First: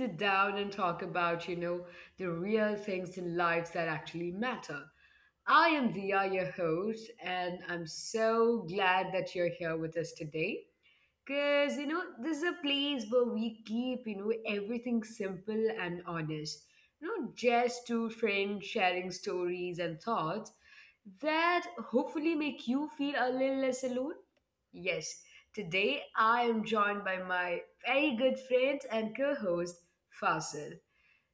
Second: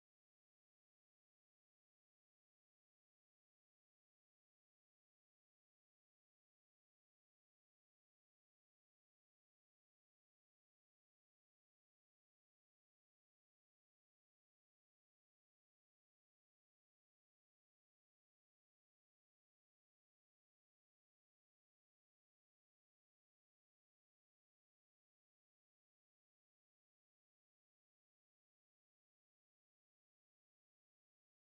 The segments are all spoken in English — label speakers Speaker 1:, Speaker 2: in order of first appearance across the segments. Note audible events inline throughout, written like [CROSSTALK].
Speaker 1: sit down and talk about the real things in life that actually matter. I am Dia, your host, and I'm so glad that you're here with us today. Because this is a place where we keep everything simple and honest. Just two friends sharing stories and thoughts that hopefully make you feel a little less alone. Yes, today I am joined by my very good friend and co host, Fasil.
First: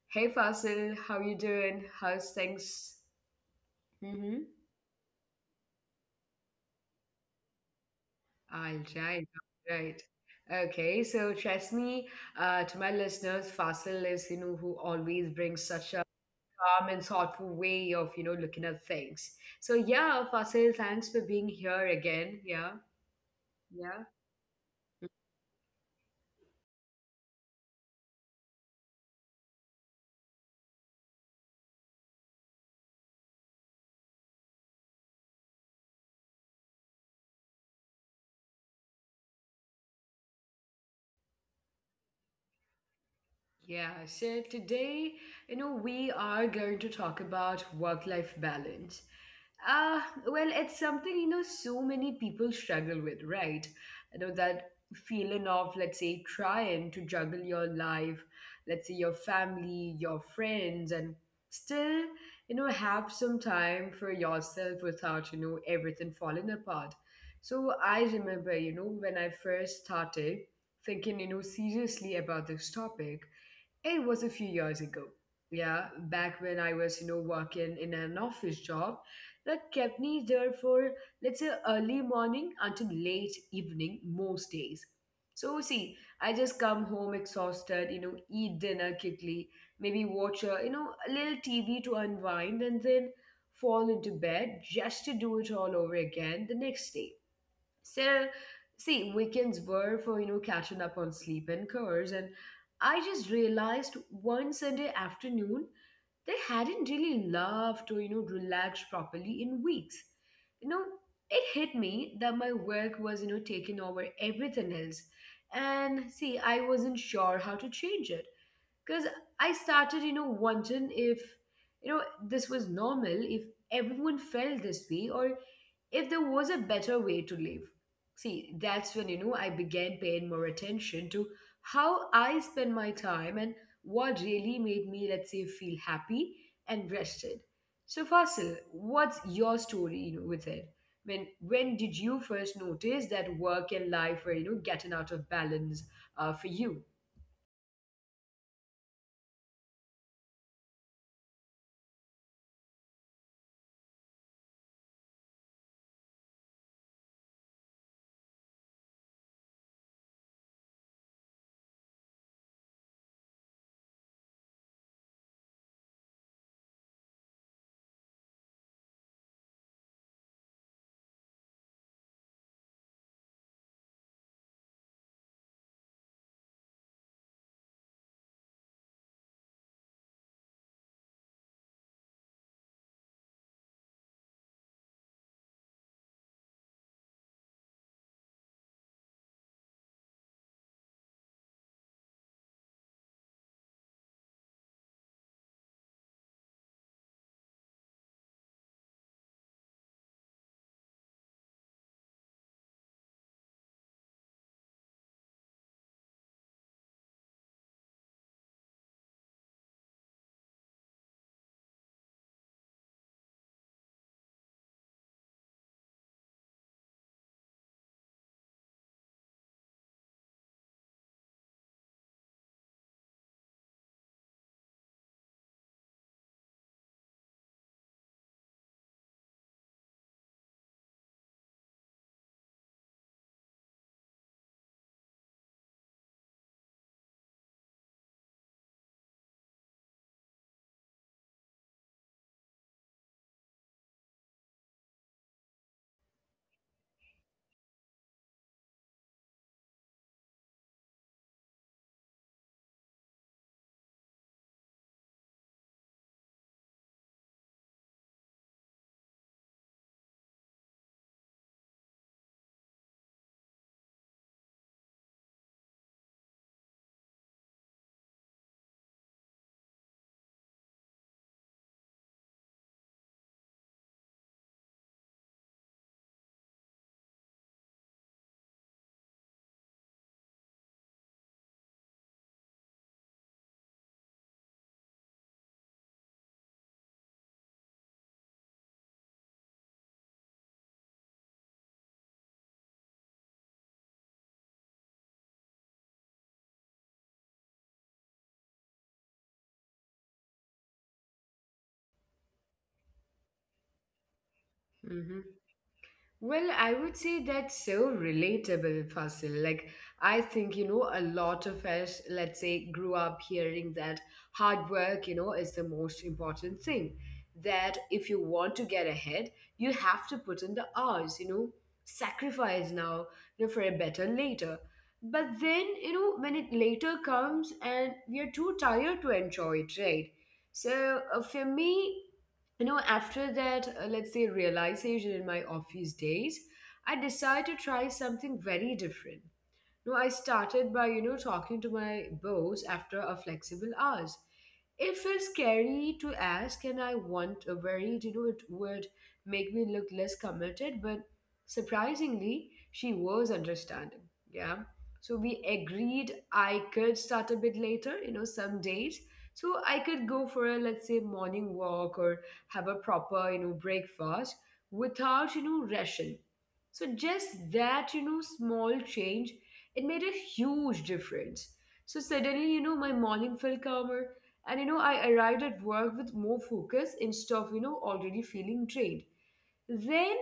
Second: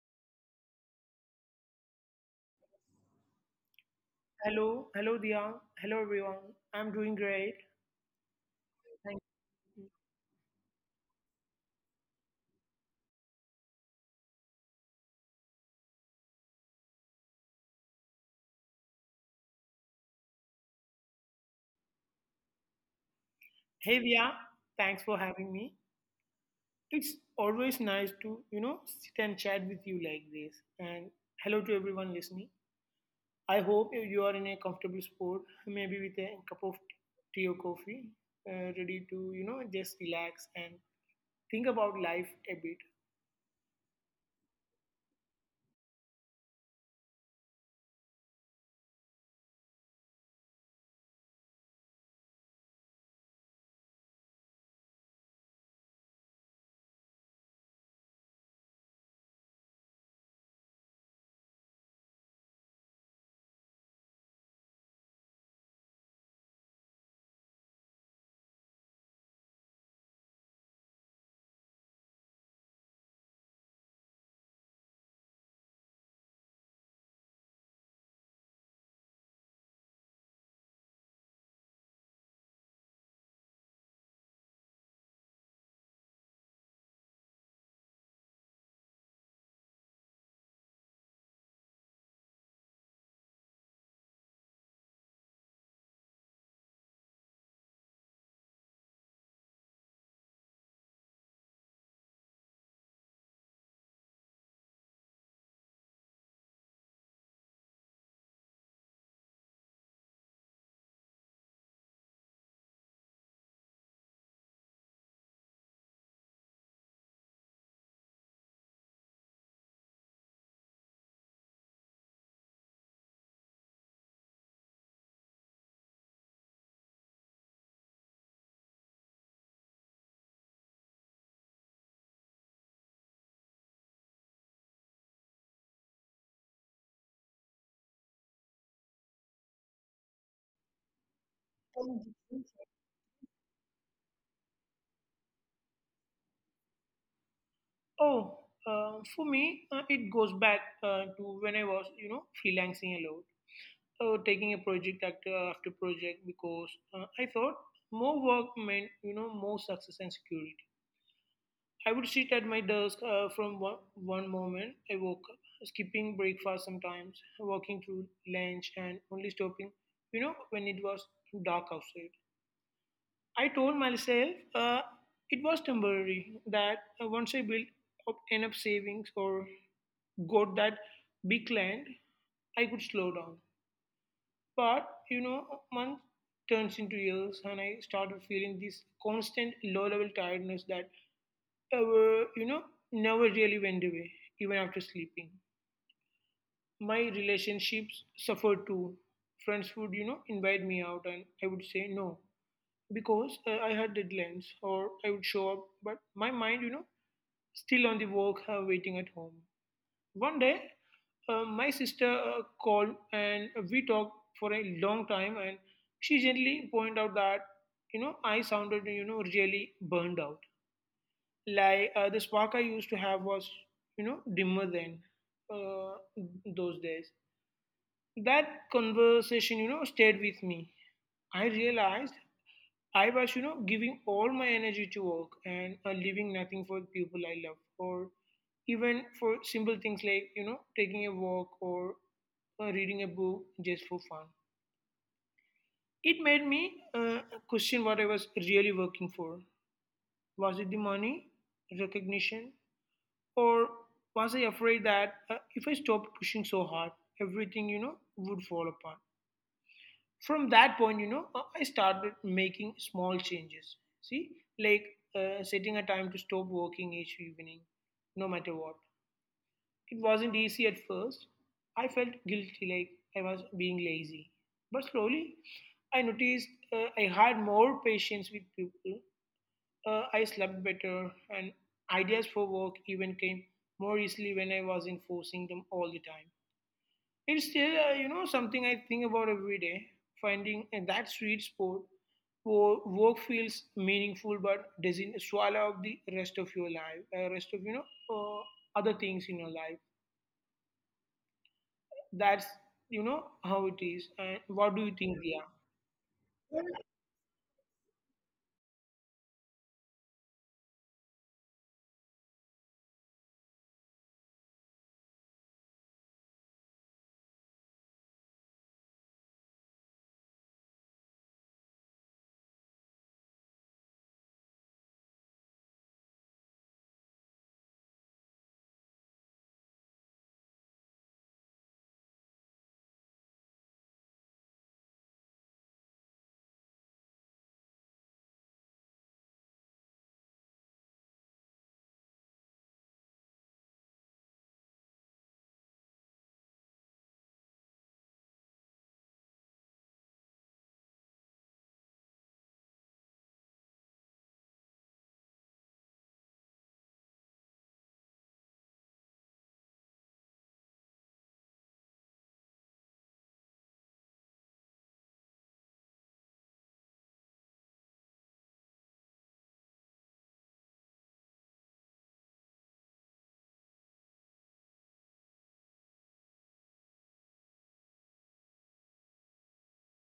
Speaker 1: Hey, Fasil, how you doing? How's things?
Speaker 2: Hello, hello Dia. Hello everyone. I'm doing great.
Speaker 1: All
Speaker 2: Thank
Speaker 1: right, all
Speaker 2: you.
Speaker 1: right. Okay, so trust me, to my listeners, Fasil is who always brings such a calm and thoughtful way of looking at things. So yeah, Fasil, thanks for being here again. Yeah,
Speaker 2: Hey
Speaker 1: yeah.
Speaker 2: Dia, thanks for having me. It's always nice to, you know, sit and chat with you like this. And hello to everyone listening. I hope you are in a comfortable spot, maybe with a cup of tea or coffee, ready to, you know, just relax and think about life a bit.
Speaker 1: Yeah, so today we are going to talk about work life balance. Well, it's something so many people struggle with, right? That feeling of, let's say, trying to juggle your life, let's say your family, your friends, and still have some time for yourself without everything falling apart. So I remember when I first started thinking seriously about this topic. It was a few years ago. Yeah, back when I was working in an office job that kept me there for, let's say, early morning until late evening most days. So, see, I just come home exhausted eat dinner quickly, maybe watch a little TV to unwind and then fall into bed just to do it all over again the next day. So, see, weekends were for catching up on sleep and chores. And I just realized one Sunday afternoon, they hadn't really laughed or relaxed properly in weeks. You know, it hit me that my work was taking over everything else. And see, I wasn't sure how to change it because I started wondering if this was normal, if everyone felt this way, or if there was a better way to live. See, that's when I began paying more attention to how I spend my time and what really made me, let's say, feel happy and rested. So, Fasil, what's your story with it? When did you first notice that work and life were getting out of balance for you?
Speaker 2: Oh, for me, it goes back to when I was, you know, freelancing a lot. Uh, taking a project after project because I thought more work meant you know more success and security. I would sit at my desk from one moment I woke up, skipping breakfast sometimes, walking through lunch, and only stopping you know when it was dark outside. I told myself it was temporary that once I built up enough savings or got that big land, I could slow down. But you know, month turns into years, and I started feeling this constant low-level tiredness that, ever you know, never really went away, even after sleeping. My relationships suffered too. Friends would, you know, invite me out, and I would say no because I had deadlines, or I would show up, but my mind, you know, still on the work, waiting at home. One day, my sister called and we talked for a long time, and she gently pointed out that you know I sounded you know really burned out. Like the spark I used to have was you know dimmer than uh, those days. That conversation you know stayed with me. I realized I was, you know, giving all my energy to work and leaving nothing for the people I love, or even for simple things like, you know, taking a walk or reading a book just for fun. It made me question what I was really working for. Was it the money, recognition, or was I afraid that if I stopped pushing so hard, everything, you know, would fall apart? From that point, you know, I started making small changes. See, like setting a time to stop working each evening, no matter what. It wasn't easy at first. I felt guilty, like I was being lazy. But slowly, I noticed I had more patience with people. I slept better, and ideas for work even came more easily when I wasn't forcing them all the time. It's still, something I think about every day. Finding that sweet spot where work feels meaningful but doesn't swallow up the rest of your life, rest of you know uh, other things in your life. That's you know how it is. And what do you think, Dia?
Speaker 1: Well,
Speaker 2: Well,
Speaker 1: I would say that's so relatable, Fasil. Like, I think a lot of us, let's say, grew up hearing that hard work is the most important thing. That if you want to get ahead, you have to put in the hours sacrifice now for a better later. But then when it later comes and we are too tired to enjoy it, right? So for me after that, let's say, realization in my office days, I decided to try something very different. No, I started by talking to my boss after a flexible hours. It felt scary to ask, and I want worried it would make me look less committed, but surprisingly, she was understanding. Yeah. So we agreed I could start a bit later some days. So I could go for a, let's say, morning walk or have a proper breakfast without rushing. So just that small change it made a huge difference. So suddenly my morning felt calmer. And I arrived at work with more focus instead of already feeling drained. Then,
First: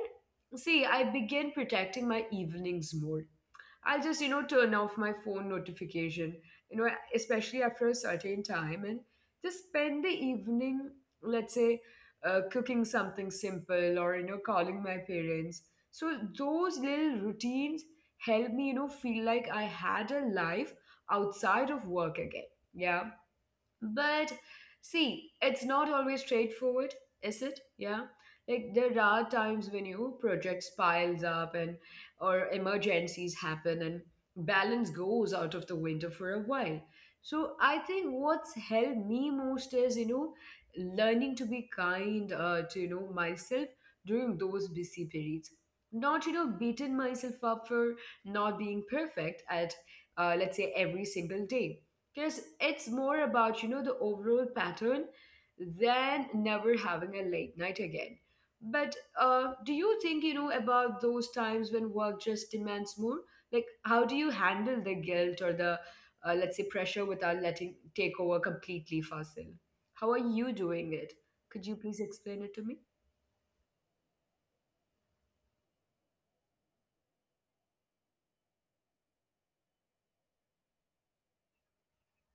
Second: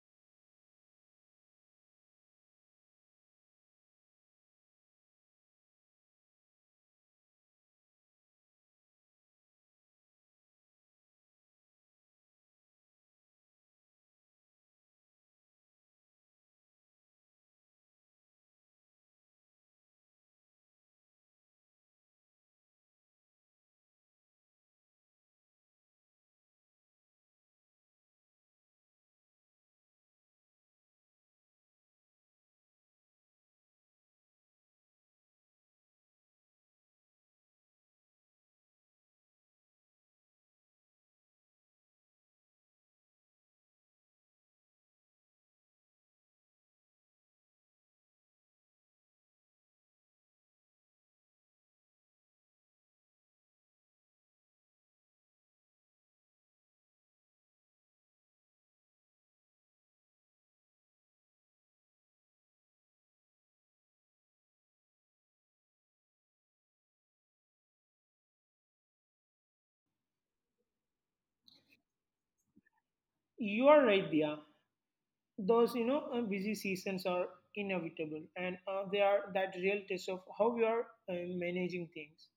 Speaker 1: see, I began protecting my evenings more. I'll just turn off my phone notification, you know, especially after a certain time and just spend the evening, let's say, cooking something simple or calling my parents. So those little routines help me feel like I had a life outside of work again. Yeah. But see, it's not always straightforward, is it? Yeah. Like there are times when you projects piles up and or emergencies happen and balance goes out of the window for a while. So I think what's helped me most is learning to be kind to myself during those busy periods. Not beating myself up for not being perfect at, let's say, every single day, because it's more about the overall pattern than never having a late night again. But do you think about those times when work just demands more? Like, how do you handle the guilt or the let's say pressure without letting take over completely, Fasil? How are you doing it? Could you please explain it to me?
Speaker 2: you are right, Dia. Those you know busy seasons are inevitable, and they are that real test of how we are uh, managing things.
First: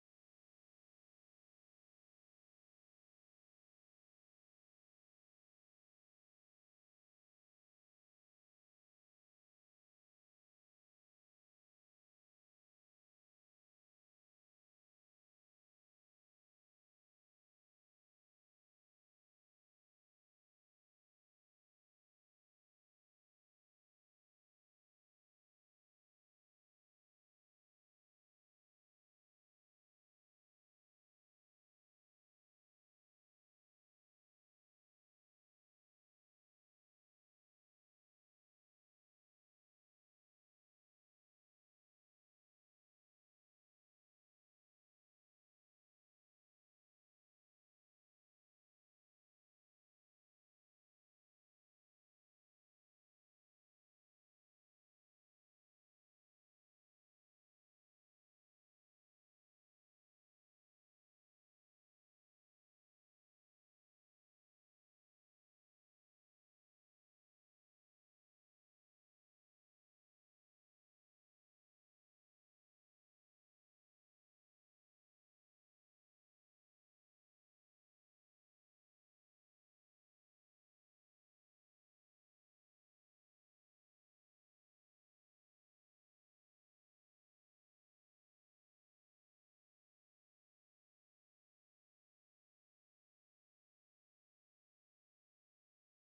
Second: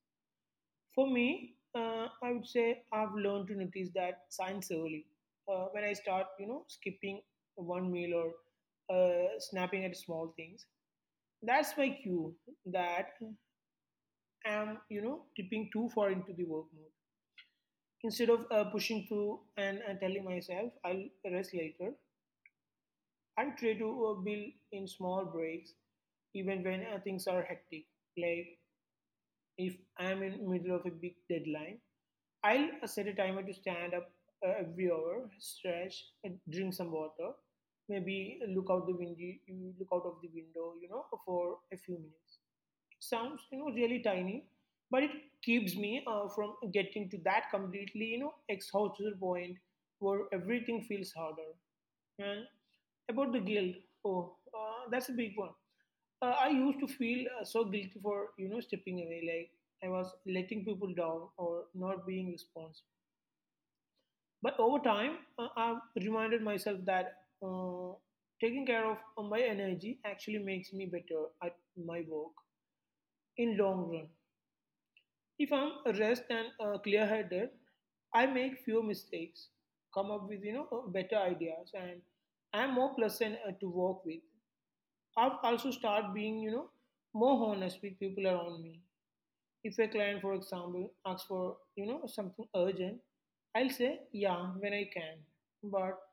Speaker 2: For me, I would say I've learned to notice that signs early. When I start, you know, skipping one meal or snapping at small things, that's my cue that I'm, you know, tipping too far into the work mode. Instead of pushing through and telling myself I'll rest later, I'll try to build in small breaks, even when things are hectic. Like if I'm in middle of a big deadline, I'll set a timer to stand up every hour, stretch, and drink some water. Maybe look out the window, you look out of the window, you know, for a few minutes. It sounds, you know, really tiny, but it keeps me from getting to that completely, you know, exhausted point where everything feels harder. And about the guilt, oh, that's a big one. I used to feel so guilty for, you know, stepping away, like I was letting people down or not being responsible. But over time, I've reminded myself that uh, taking care of my energy actually makes me better at my work in long run. If I'm rest and clear-headed, I make fewer mistakes, come up with you know better ideas, and I'm more pleasant to work with. I've also start being you know more honest with people around me. If a client, for example, asks for you know something urgent, I'll say yeah when I can, but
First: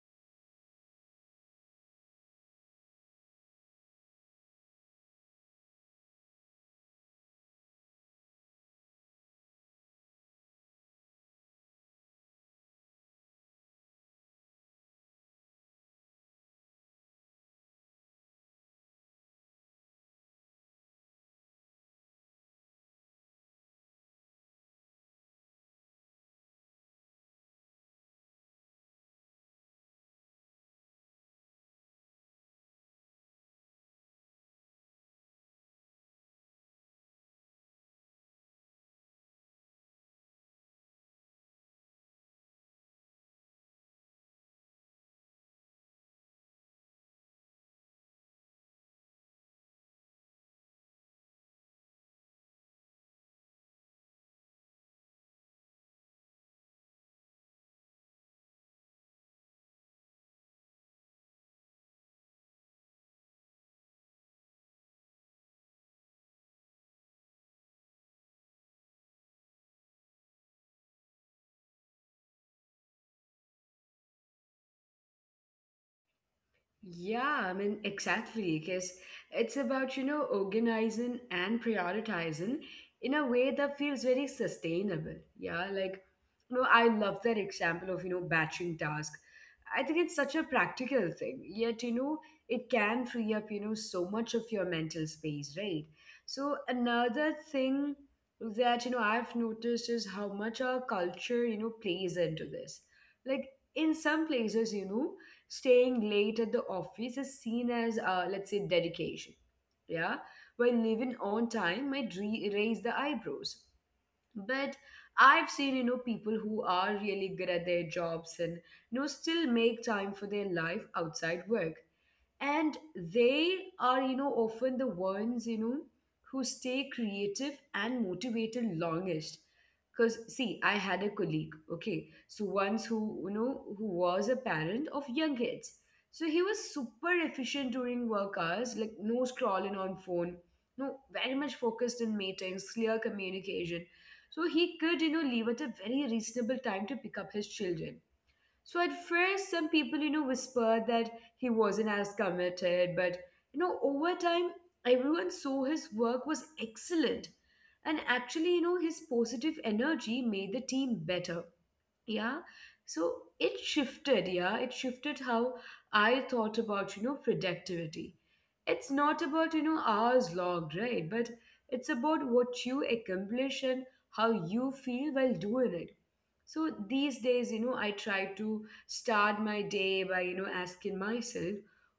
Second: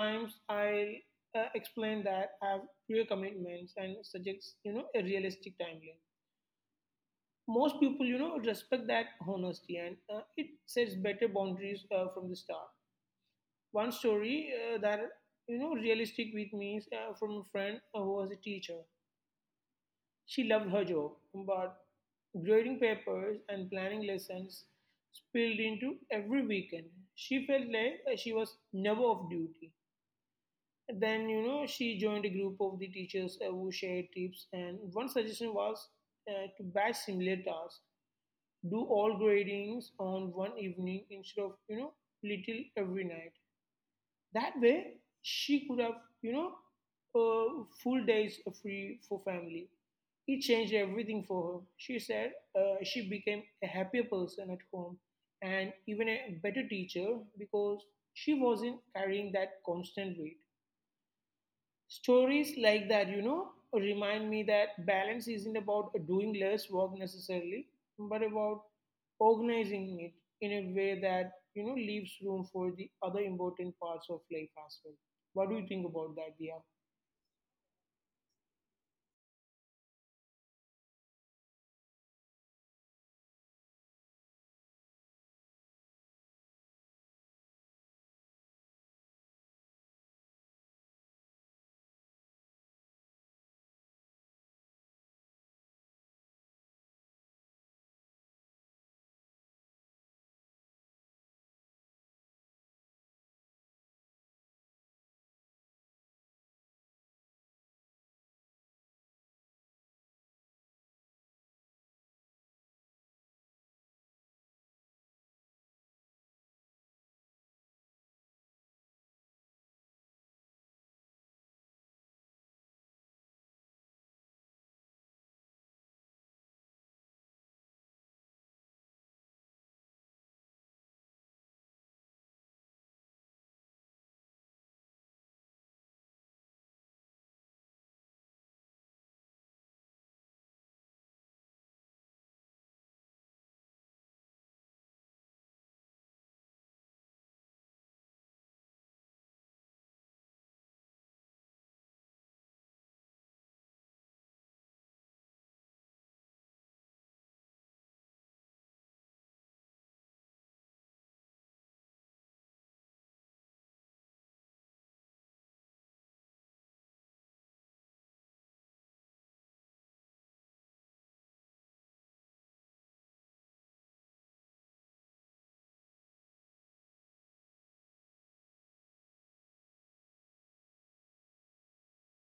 Speaker 2: sometimes I'll explain that I have clear commitments and suggest, you know, a realistic timeline. Most people, you know, respect that honesty and it sets better boundaries from the start. One story that, you know, realistic with me is from a friend who was a teacher. She loved her job, but grading papers and planning lessons spilled into every weekend. She felt like she was never off duty. Then, you know, she joined a group of the teachers who shared tips, and one suggestion was to batch similar tasks, do all gradings on one evening instead of, you know, little every night. That way, she could have, you know, full days free for family. It changed everything for her. She said she became a happier person at home and even a better teacher because she wasn't carrying that constant weight. Stories like that, you know, remind me that balance isn't about doing less work necessarily, but about organizing it in a way that, you know, leaves room for the other important parts of life as well. What do you think about that, Dia?
Speaker 1: Yeah, I mean, exactly, because it's about organizing and prioritizing in a way that feels very sustainable. Yeah, like I love that example of batching tasks. I think it's such a practical thing, yet it can free up so much of your mental space, right? So, another thing that I've noticed is how much our culture plays into this. Like, in some places staying late at the office is seen as let's say dedication. Yeah. While leaving on time might raise the eyebrows. But I've seen people who are really good at their jobs and still make time for their life outside work, and they are often the ones who stay creative and motivated longest. Because, see, I had a colleague, okay, so once who you know who was a parent of young kids. So he was super efficient during work hours, like no scrolling on phone, no, very much focused in meetings, clear communication. So he could leave at a very reasonable time to pick up his children. So at first, some people whispered that he wasn't as committed, but over time, everyone saw his work was excellent. And actually his positive energy made the team better. Yeah. So it shifted, yeah. It shifted how I thought about productivity. It's not about hours logged, right? But it's about what you accomplish and how you feel while doing it. So these days I try to start my day by asking myself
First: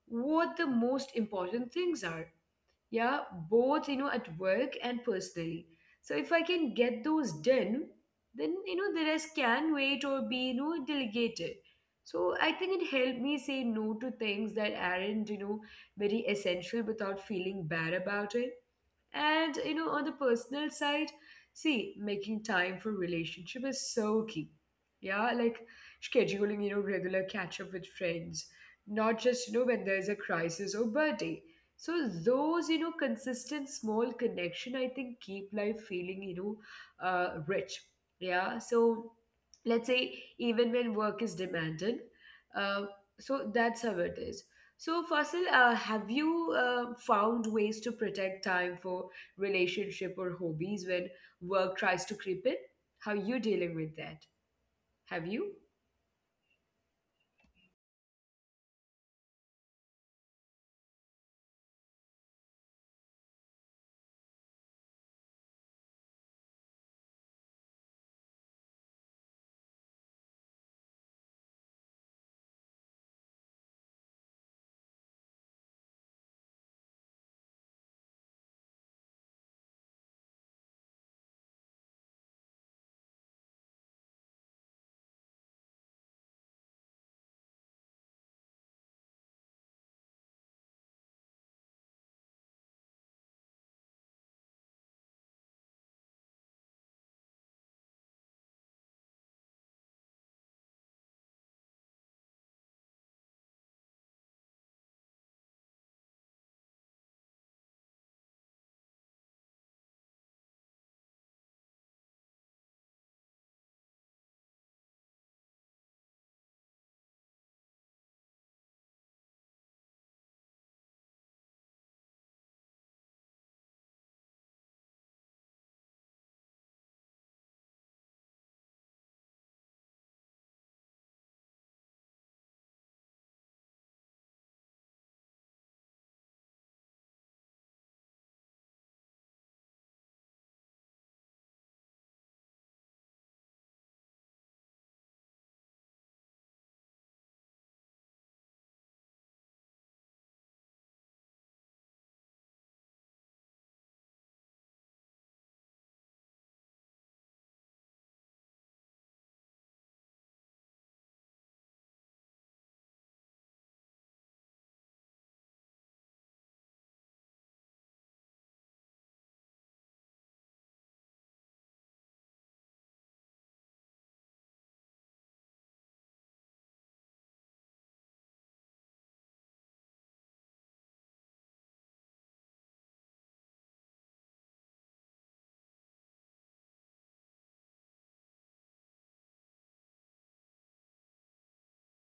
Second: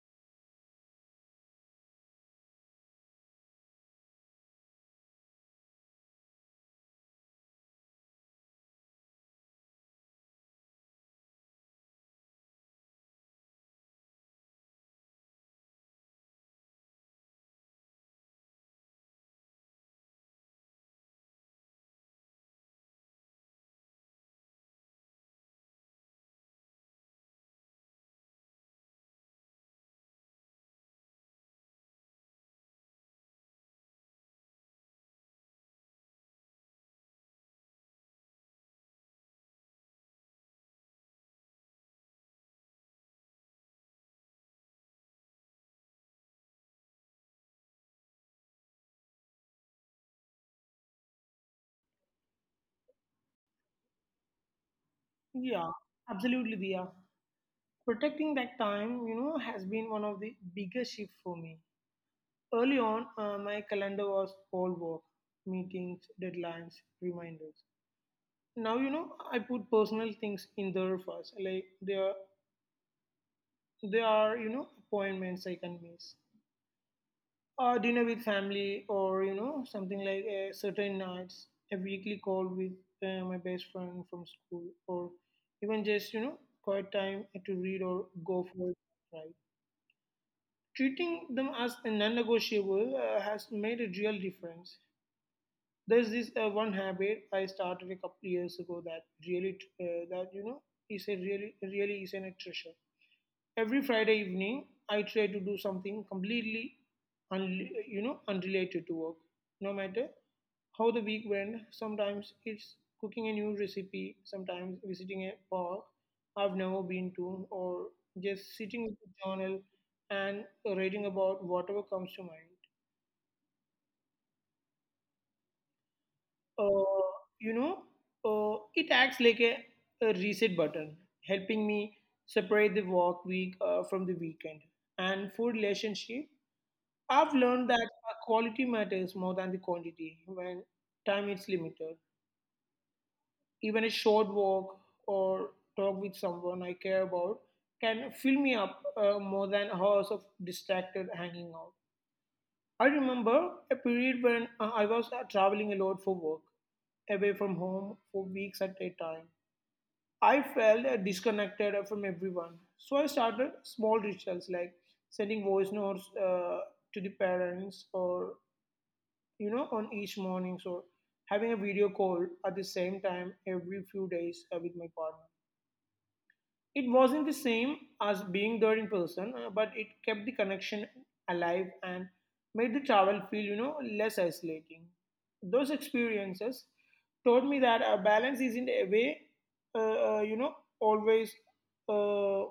Speaker 1: what the most important things are. Yeah, both at work and personally. So if I can get those done, then the rest can wait or be delegated. So I think it helped me say no to things that aren't very essential without feeling bad about it. And on the personal side, see, making time for relationship is so key. Yeah, like scheduling regular catch up with friends, not just when there's a crisis or birthday. So those consistent small connection, I think, keep life feeling rich. Yeah. So let's say even when work is demanded, uh, so that's how it is. So, Fasil, have you found ways to protect time for relationship or hobbies when work tries to creep in? How you dealing with that? Have
Speaker 2: Yeah,
Speaker 1: you?
Speaker 2: absolutely, Dia. Protecting that time, you know, has been one of the biggest shifts for me. Early on, my calendar was all work, meetings, deadlines, reminders. Now you know I put personal things in there first, like there are you know appointments I can miss, a dinner with family or you know something like a certain nights, a weekly call with my best friend from school or even just you know quiet time to read or go for a ride. Treating them as a non-negotiable has made a real difference. There's this one habit I started a couple years ago that really, that you know, is a really, really is an treasure. Every Friday evening, I try to do something completely, unrelated to work. No matter how the week went, sometimes it's cooking a new recipe, sometimes visiting a park I've never been to, or just sitting with a journal and writing about whatever comes to mind. uh, you know, it acts like a reset button, helping me separate the work week from the weekend. And for relationship, I've learned that quality matters more than the quantity when time is limited. Even a short walk or talk with someone I care about can fill me up more than hours of distracted hanging out. I remember a period when I was traveling a lot for work, away from home for weeks at a time. I felt disconnected from everyone. So I started small rituals like sending voice notes to the parents or, you know, on each mornings or having a video call at the same time every few days with my partner. It wasn't the same as being there in person, but it kept the connection alive and made the travel feel, you know, less isolating. Those experiences taught me that a balance isn't a way, uh, uh, you know, always uh,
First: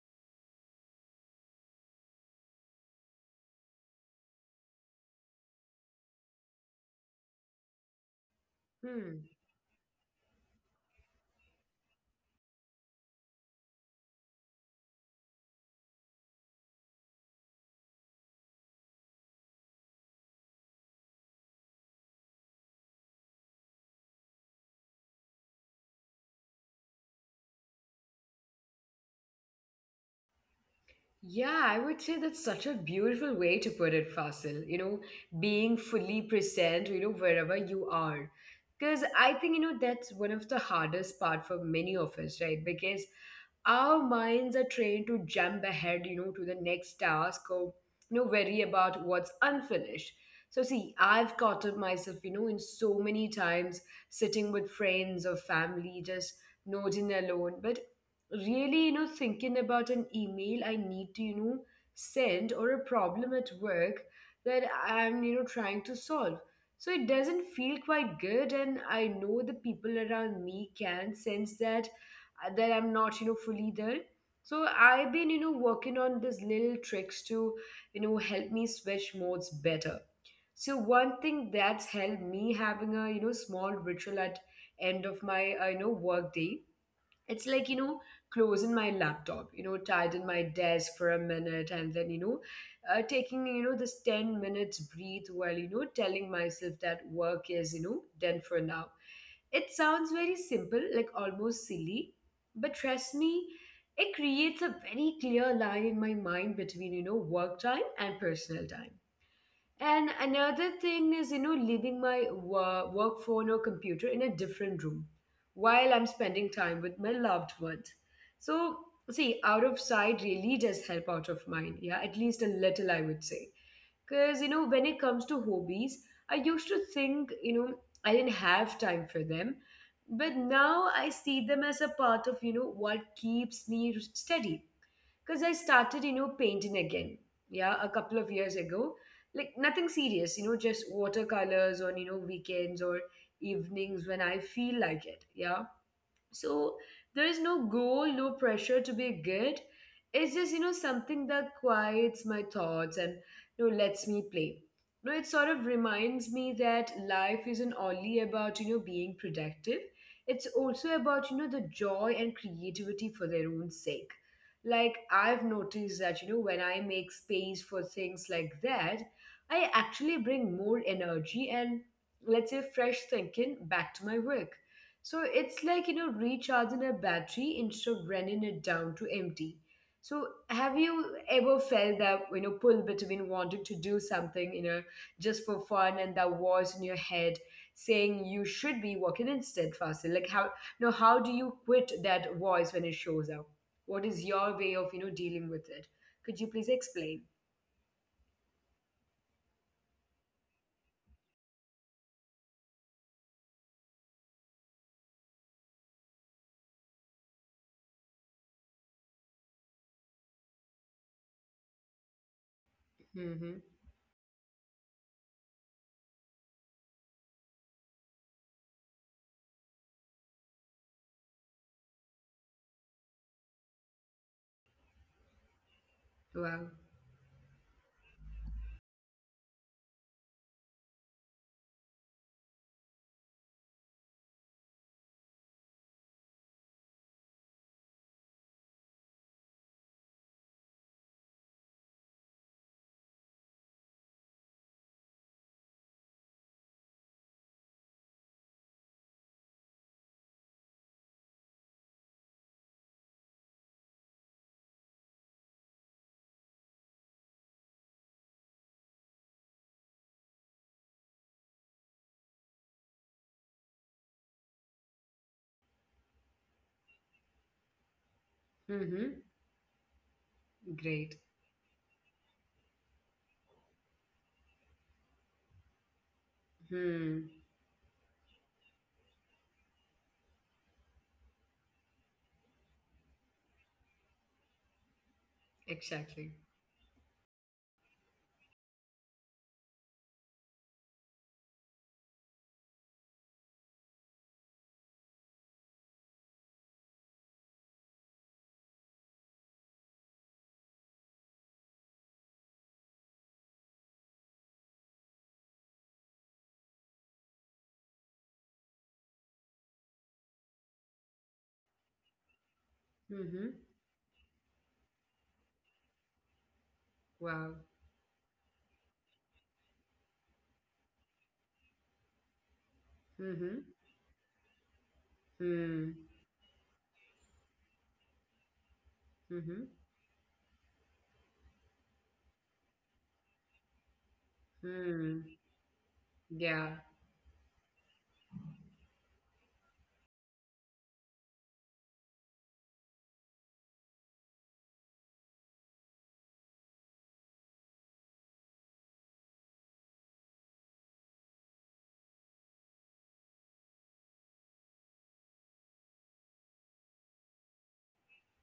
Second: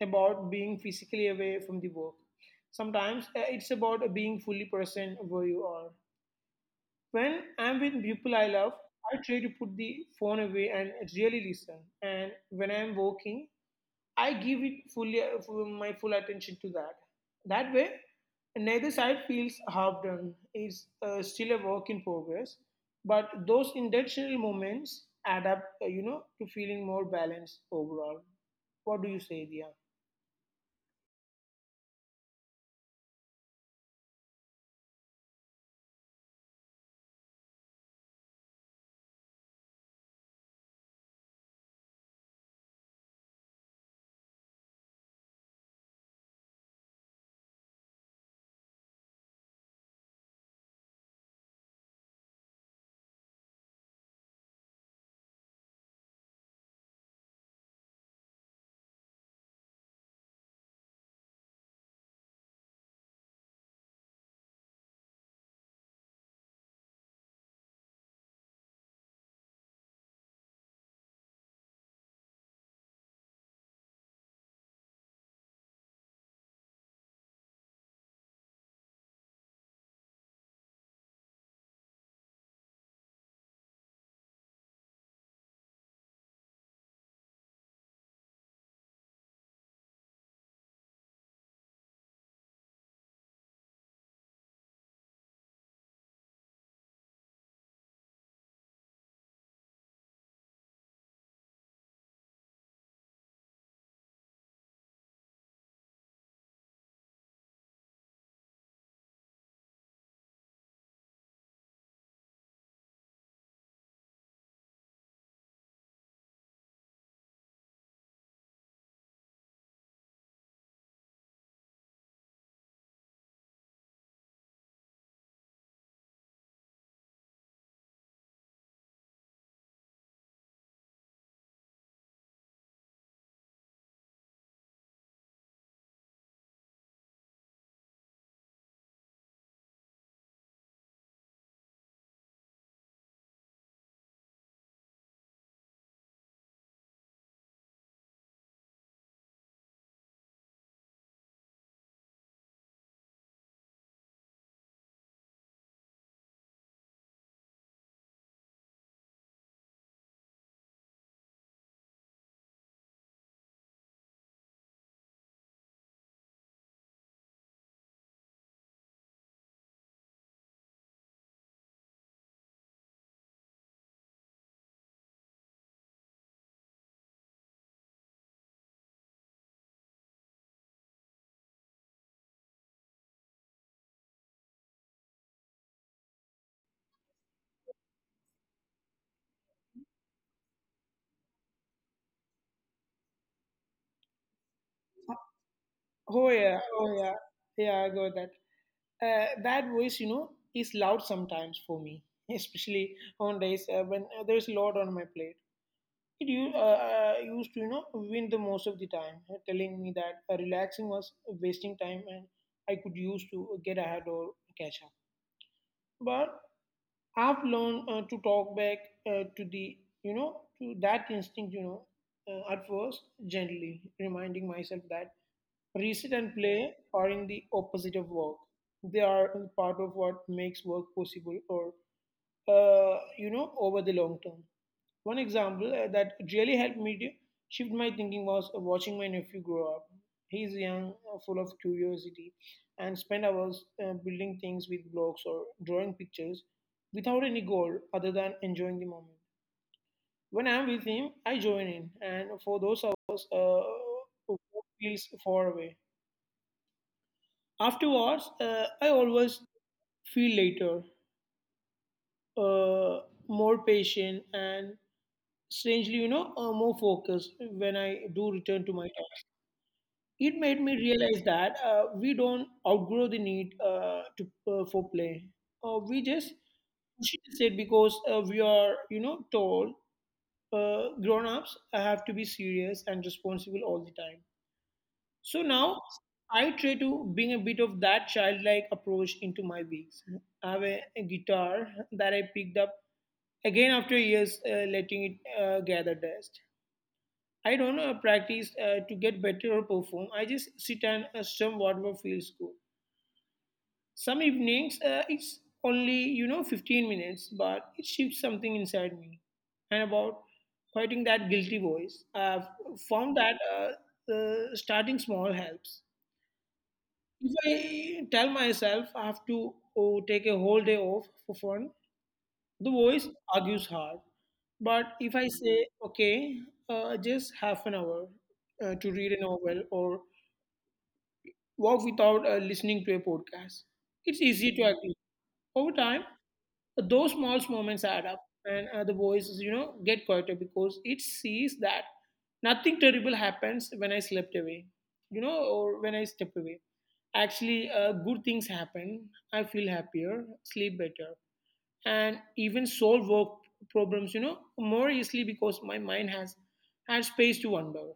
Speaker 2: about being physically away from the work. Sometimes it's about being fully present where you are. When I'm with people I love, I
Speaker 1: Hmm.
Speaker 2: try to put the phone away and really listen. And when I'm walking. I give it fully my full attention to that. That way, neither side feels half done. It's still a work in progress, but those intentional moments add up, to feeling more balanced overall. What do you say, Dia?
Speaker 1: Yeah, I would say that's such a beautiful way to put it, Fasil. Being fully present wherever you are. Because I think that's one of the hardest part for many of us, right? Because our minds are trained to jump ahead to the next task or worry about what's unfinished. So, see, I've caught up myself in so many times sitting with friends or family, just nodding alone. But really thinking about an email I need to send or a problem at work that I'm trying to solve. So it doesn't feel quite good, and I know the people around me can sense that, that I'm not fully there. So I've been working on these little tricks to help me switch modes better. So one thing that's helped me having a small ritual at end of my work day. It's like closing my laptop tidying my desk for a minute, and then taking this 10 minutes breathe while telling myself that work is done for now. It sounds very simple, like almost silly, but trust me, it creates a very clear line in my mind between work time and personal time. And another thing is, leaving my work phone or computer in a different room while I'm spending time with my loved ones. So, see, out of sight really does help out of mind. Yeah, at least a little, I would say. Because, when it comes to hobbies, I used to think, I didn't have time for them. But now I see them as a part of, what keeps me steady because I started, painting again. Yeah, a couple of years ago. Like nothing serious, just watercolors on, weekends or evenings when I feel like it. Yeah. So there is no goal, no pressure to be good. It's just, something that quiets my thoughts and, lets me play. It sort of reminds me that life isn't only about, being productive. It's also about, the joy and creativity for their own sake. Like I've noticed that, when I make space for things like that, I actually bring more energy and, let's say, fresh thinking back to my work, so it's like, recharging a battery instead of running it down to empty. So have you ever felt that, pull between wanting to do something, just for fun and that voice in your head saying you should be working instead faster? Like how do you quit that voice when it shows up? What is your way of, dealing with it?
Speaker 2: Oh
Speaker 1: Could you
Speaker 2: yeah,
Speaker 1: please
Speaker 2: oh yeah,
Speaker 1: explain?
Speaker 2: yeah. I got that. That voice, you know, is loud sometimes for me, [LAUGHS] especially on days when there's a lot on my plate. It used to you know win the most of the time telling me that relaxing was wasting time and I could use to
Speaker 1: Mm-hmm.
Speaker 2: get ahead or catch up, but I've learned to talk back to the you know to that instinct you know at first gently reminding myself that reset and play
Speaker 1: Wow.
Speaker 2: are in the opposite of work. They are part of what makes work possible or you know over the long term. One example that really helped me to shift my thinking was watching my nephew grow up. He's young, full of curiosity, and spend hours building things with blocks or drawing pictures without any goal other than enjoying the moment. When I'm with him, I join in, and for those hours, work feels far away. Afterwards, I always feel later, uh, more patient and strangely, you know, more focused when I do return to my
Speaker 1: Mm-hmm.
Speaker 2: task. It made me
Speaker 1: Great.
Speaker 2: realize that we don't outgrow the need to for play. We just push it
Speaker 1: Hmm.
Speaker 2: aside because we are, you know, told grown-ups have to be serious and responsible all the time. So now
Speaker 1: Exactly.
Speaker 2: I try to bring a bit of that childlike approach into my weeks. I have a guitar that I picked up again after years letting it gather dust. I don't practice to get better or perform. I just sit and strum whatever feels good. Some evenings, it's only 15 minutes, but it shifts something inside me. And about fighting that guilty voice, I've found
Speaker 1: Mm-hmm.
Speaker 2: that starting small helps.
Speaker 1: Wow.
Speaker 2: If I tell myself I have to take a whole day off for fun, the voice
Speaker 1: Mm-hmm.
Speaker 2: argues hard. But if I
Speaker 1: Hmm.
Speaker 2: say, okay, just half an hour to read a
Speaker 1: Mm-hmm.
Speaker 2: novel or walk without listening to a podcast. It's easy to
Speaker 1: Hmm.
Speaker 2: agree. Over time,
Speaker 1: Yeah,
Speaker 2: those small moments add up, and the voice get quieter because it sees that nothing terrible happens when I slept away, or when I step away. Actually, good things happen. I feel happier, sleep better, and even solve work problems more easily because my mind has had space to wonder.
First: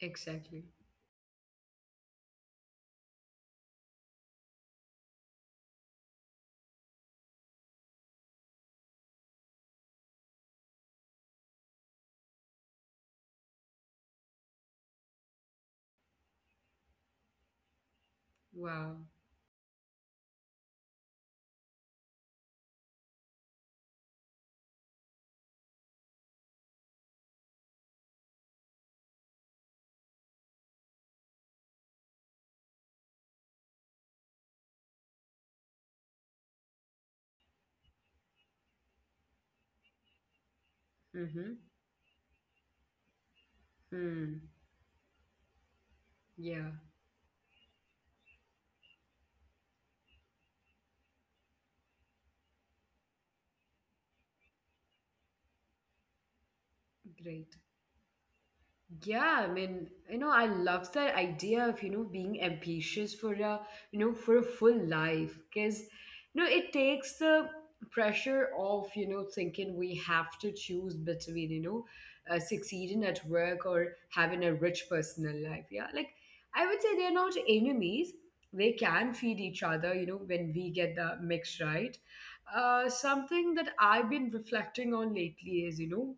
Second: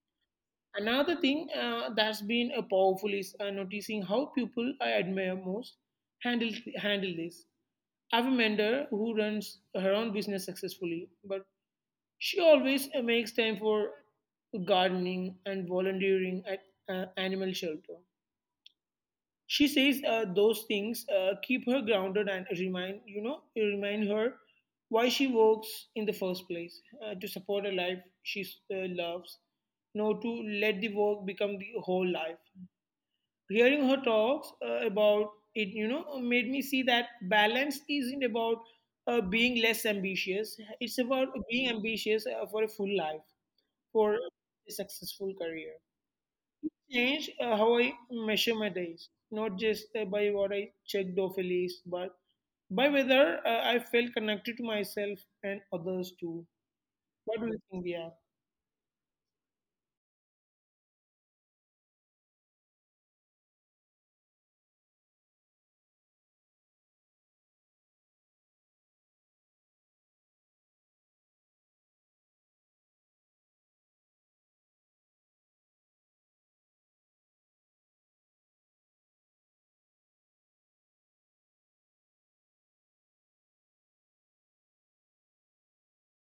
Speaker 1: exactly.
Speaker 2: Another thing that's been powerful is noticing how people I admire most handle handle this. I have a mentor who runs her own business successfully, but she always makes time for gardening and volunteering at animal shelter.
Speaker 1: Wow.
Speaker 2: She says those things keep her grounded and remind you know remind her why she works in the first place, to support a life she loves, no to let the work become the whole life. Hearing her talks about it made me see that balance isn't about being less ambitious, it's about
Speaker 1: Mm-hmm.
Speaker 2: being ambitious for a full life, for
Speaker 1: Hmm.
Speaker 2: a successful career.
Speaker 1: Yeah,
Speaker 2: Change how I measure my days, not just by what I checked off a list, but by whether I felt connected to myself and others too. What do
Speaker 1: great.
Speaker 2: you think, Dia?
Speaker 1: Yeah, I mean, I love that idea of, being ambitious for a full life because, it takes the pressure off, thinking we have to choose between, succeeding at work or having a rich personal life. Yeah, like I would say they're not enemies. They can feed each other, when we get the mix right. Something that I've been reflecting on lately is,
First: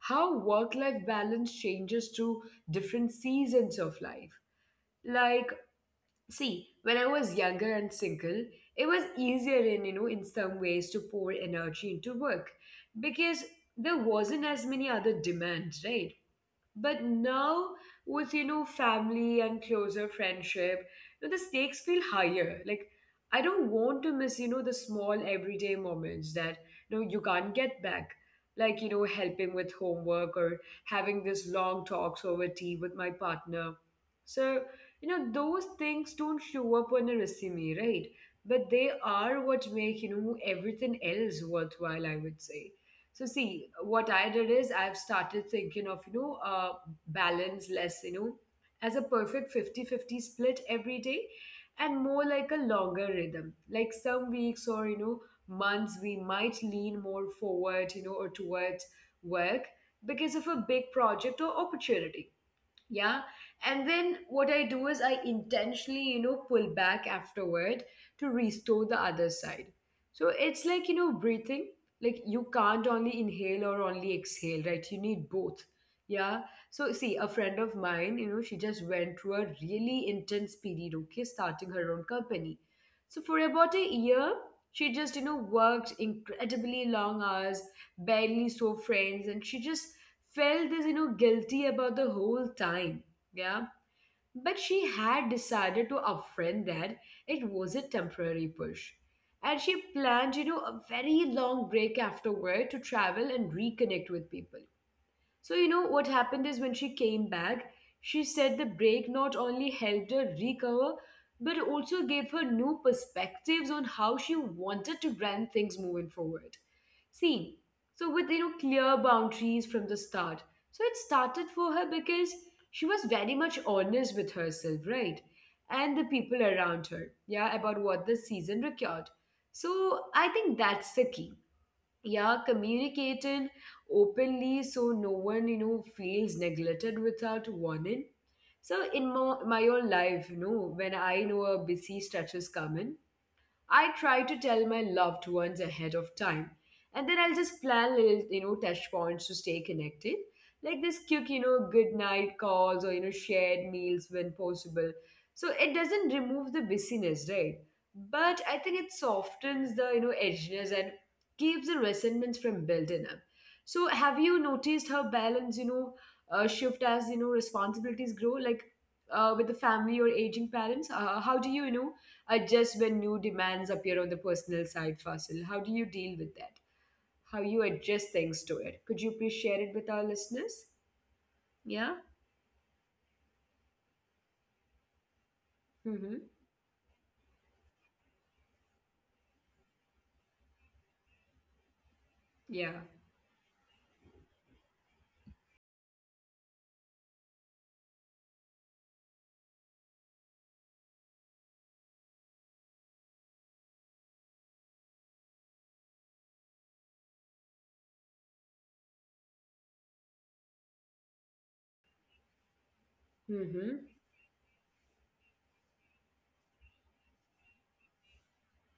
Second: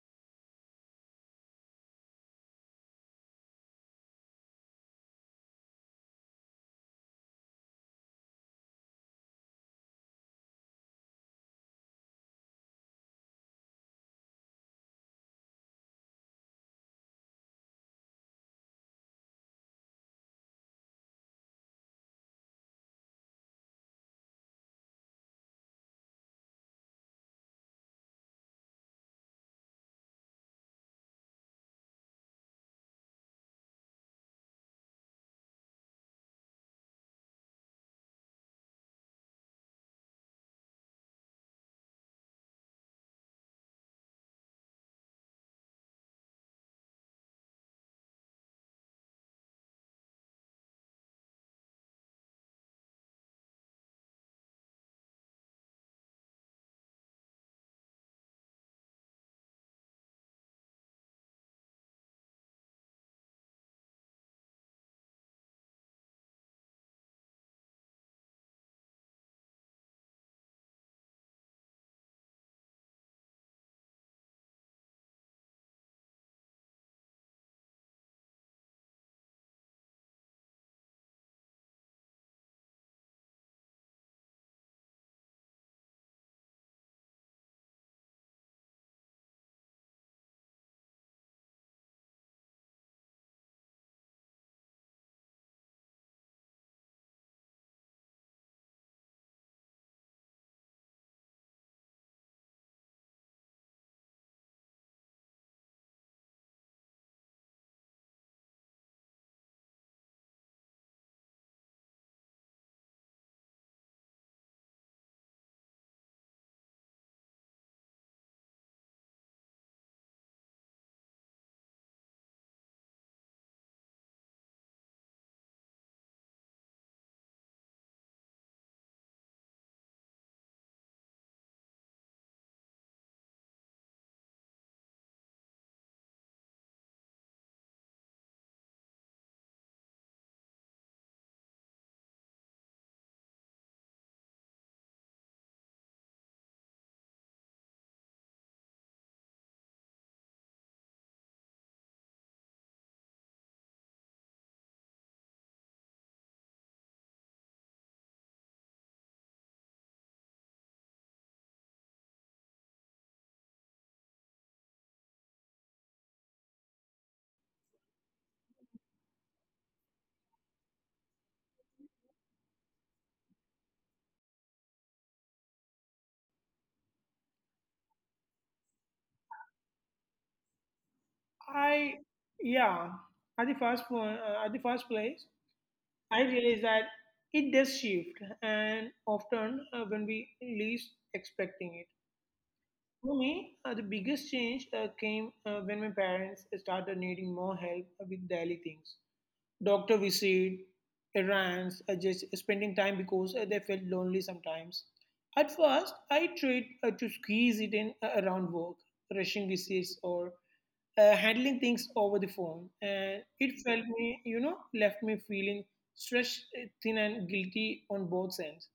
Speaker 1: how work life balance changes through different seasons of life. Like, see, when I was younger and single, it was easier in some ways to pour energy into work because there wasn't as many other demands, right? But now, with family and closer friendship, the stakes feel higher. Like I don't want to miss, the small everyday moments that you can't get back. Like, helping with homework or having these long talks over tea with my partner. So, those things don't show up on a resume, right? But they are what make, everything else worthwhile, I would say. So, see, what I did is I've started thinking of, balance less, as a perfect 50-50 split every day and more like a longer rhythm. Like some weeks or, months we might lean more forward, or towards work because of a big project or opportunity, yeah, and then what I do is I intentionally pull back afterward to restore the other side. So it's like, breathing. Like, you can't only inhale or only exhale, right? You need both. Yeah. So, see, a friend of mine, she just went through a really intense period, okay, starting her own company. So for about a year she just worked incredibly long hours, barely saw friends, and she just felt this, guilty about the whole time. Yeah. But she had decided to upfront that it was a temporary push. And she planned, a very long break afterward to travel and reconnect with people. So, what happened is when she came back, she said the break not only helped her recover, but also gave her new perspectives on how she wanted to run things moving forward. See, so with, clear boundaries from the start. So it started for her because she was very much honest with herself, right? And the people around her, yeah, about what the season required. So I think that's the key. Yeah, communicated openly so no one feels neglected without warning. So in my own life, when I know a busy stretch is coming, I try to tell my loved ones ahead of time. And then I'll just plan little, touch points to stay connected. Like this quick, good night calls or, shared meals when possible. So it doesn't remove the busyness, right? But I think it softens the, edginess and keeps the resentments from building up. So have you noticed how balance, shift as, responsibilities grow? Like, with the family or aging parents, how do you, adjust when new demands appear on the personal side, Fasil? How do you deal with that? How you adjust things to it? Could you please share it with our listeners? Yeah.
Speaker 2: I, yeah, at the first place,
Speaker 1: Mm-hmm.
Speaker 2: I realized that it does shift, and often when we least expecting it.
Speaker 1: Yeah.
Speaker 2: For me, the biggest change came when my parents started needing more help with daily things: doctor visit, errands, just spending time because they felt lonely sometimes. At first, I tried to squeeze it in around work, rushing visits or handling things over the phone, and it
Speaker 1: Mm-hmm.
Speaker 2: felt me, you know, left me feeling stretched thin and guilty on both ends.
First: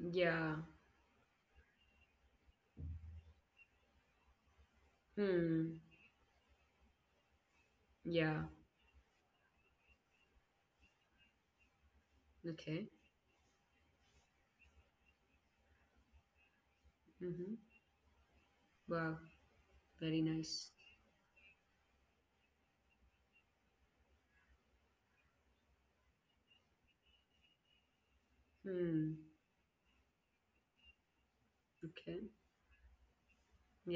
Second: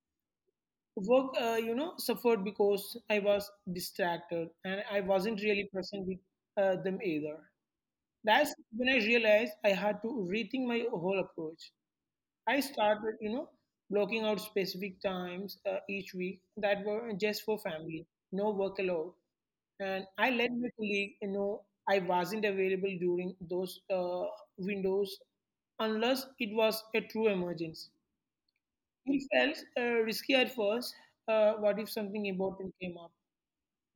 Speaker 1: Yeah.
Speaker 2: Work, suffered because I was distracted and I wasn't really
Speaker 1: Hmm.
Speaker 2: present with them either.
Speaker 1: Yeah.
Speaker 2: That's when I realized I had to rethink my whole approach. I
Speaker 1: Okay.
Speaker 2: started, blocking out specific times each week that were just for
Speaker 1: Mm-hmm.
Speaker 2: family, no work allowed.
Speaker 1: Wow.
Speaker 2: And
Speaker 1: Very
Speaker 2: I let
Speaker 1: nice.
Speaker 2: my colleague, you know, I wasn't available during those windows unless it was a true emergency.
Speaker 1: Hmm.
Speaker 2: It felt risky at first. What if something
Speaker 1: Okay.
Speaker 2: important came up?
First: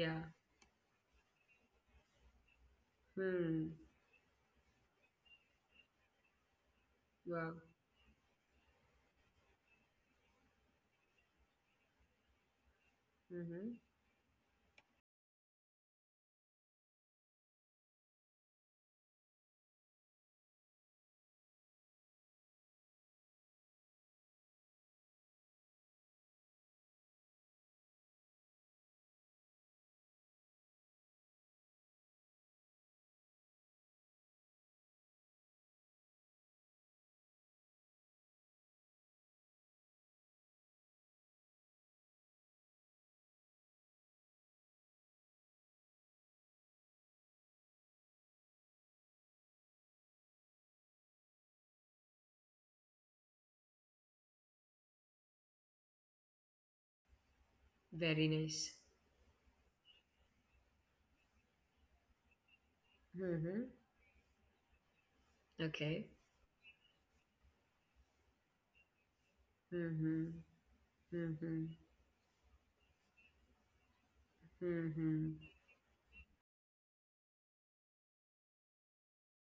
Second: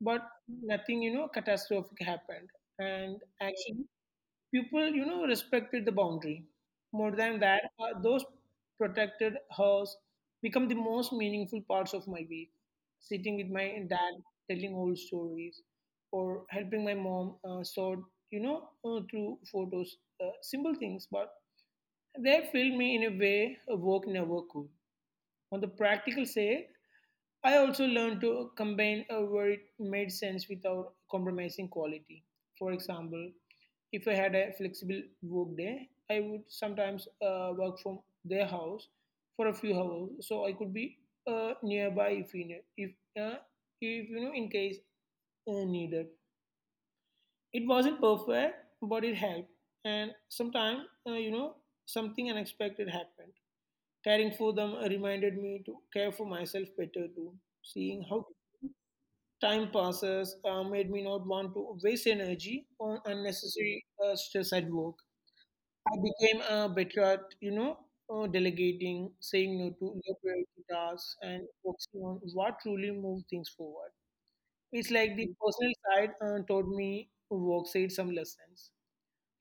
Speaker 2: But nothing, catastrophic happened. And
Speaker 1: Hmm.
Speaker 2: actually, people, respected the boundary. More than
Speaker 1: Wow.
Speaker 2: that, those protected hers become the most meaningful parts of my week. Sitting with
Speaker 1: Mm-hmm.
Speaker 2: my dad, telling old stories, or helping my mom sort, through photos, simple things, but they filled me in a way a work never could. On the practical side, I also learned to combine where it made sense without compromising quality. For example, if I had a flexible work day, I would sometimes work from their house for a few hours, so I could be nearby if uh, in case needed. It wasn't perfect, but it helped. And sometimes uh, you know something unexpected happened. Caring for them reminded me to care for myself better too. Seeing how
Speaker 1: Very nice.
Speaker 2: time passes made me not want to waste energy on
Speaker 1: Mm-hmm.
Speaker 2: unnecessary stress at work. I
Speaker 1: Okay.
Speaker 2: became better at, delegating, saying no to low
Speaker 1: Mm-hmm.
Speaker 2: priority tasks, and
Speaker 1: Mm-hmm.
Speaker 2: focusing on what truly moves things forward. It's like
Speaker 1: Mm-hmm.
Speaker 2: the personal side taught me work side some lessons.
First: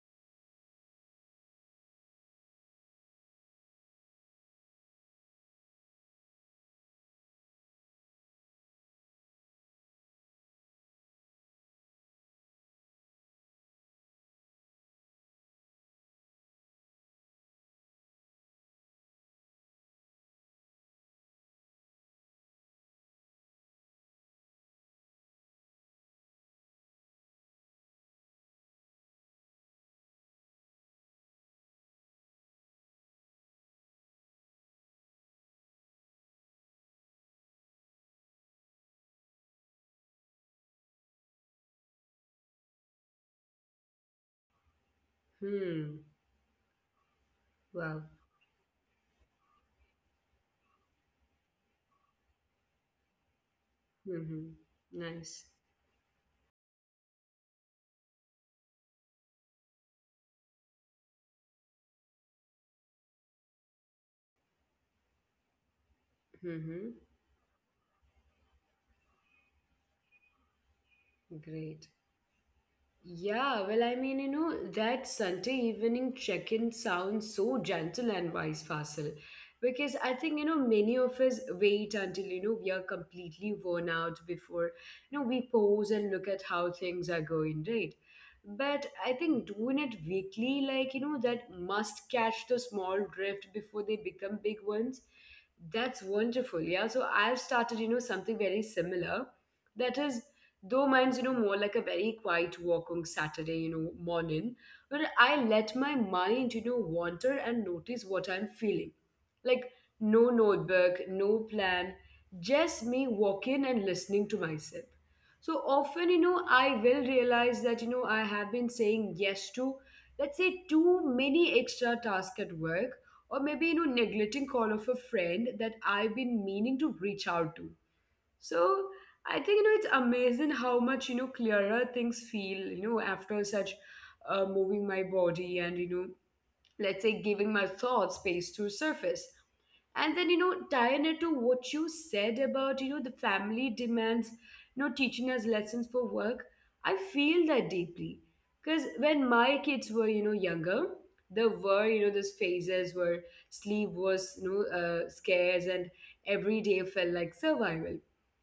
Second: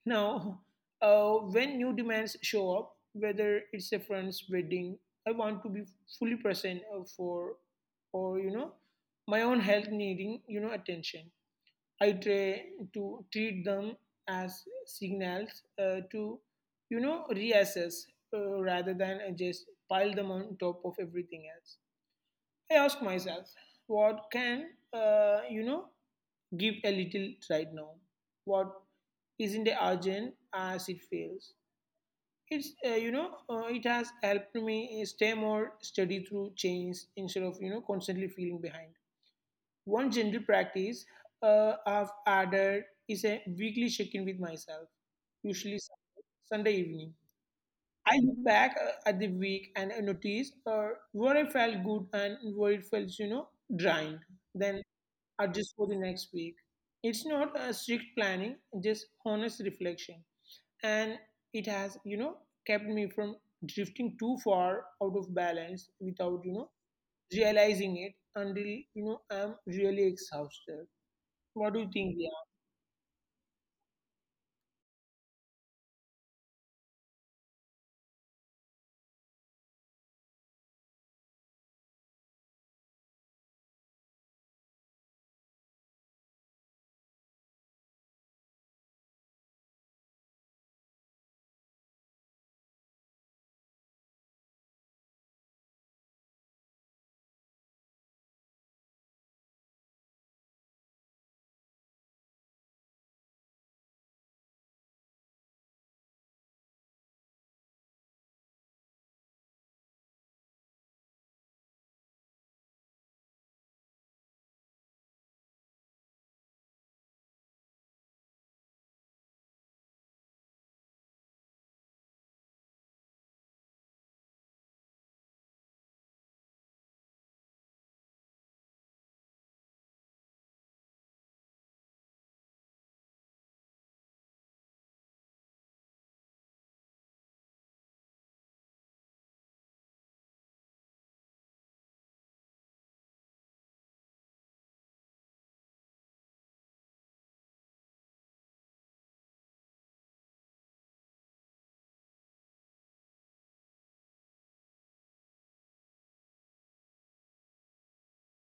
Speaker 2: Now, when new demands show up, whether it's a friend's wedding, I want to be fully present for, or you know, my own health needing, attention. I try to treat them as signals to reassess rather than just pile them on top of everything else. I ask myself, what can, give a little right now? What isn't urgent as it fails? It has helped me stay more steady through change instead of, constantly feeling behind. One general practice I've added is a weekly check in with myself, usually
Speaker 1: Hmm.
Speaker 2: Sunday evening.
Speaker 1: Wow.
Speaker 2: I look back at the week and I notice where I felt good and where it felt, drained.
Speaker 1: Mm-hmm.
Speaker 2: Then
Speaker 1: Nice.
Speaker 2: adjust for the next week. It's not a strict planning, just honest reflection. And it has, kept me from drifting too far out of balance without,
Speaker 1: Mm-hmm.
Speaker 2: realizing it until I'm really exhausted. What do you
Speaker 1: Great.
Speaker 2: think, Dia?
Speaker 1: Yeah, well, I mean, that Sunday evening check-in sounds so gentle and wise, Fasil, because I think, many of us wait until, we are completely worn out before, we pause and look at how things are going, right? But I think doing it weekly, like, that must catch the small drift before they become big ones. That's wonderful. Yeah. So I've started, something very similar. That is, though mine's, more like a very quiet walk on Saturday, morning, where I let my mind, wander and notice what I'm feeling. Like, no notebook, no plan, just me walking and listening to myself. So often, I will realize that, I have been saying yes to, let's say, too many extra tasks at work, or maybe neglecting call of a friend that I've been meaning to reach out to. So I think it's amazing how much clearer things feel after such, moving my body and, let's say, giving my thoughts space to surface. And then, tying it to what you said about, the family demands, teaching us lessons for work, I feel that deeply because when my kids were, younger, there were, those phases where sleep was, scarce and every day felt like survival.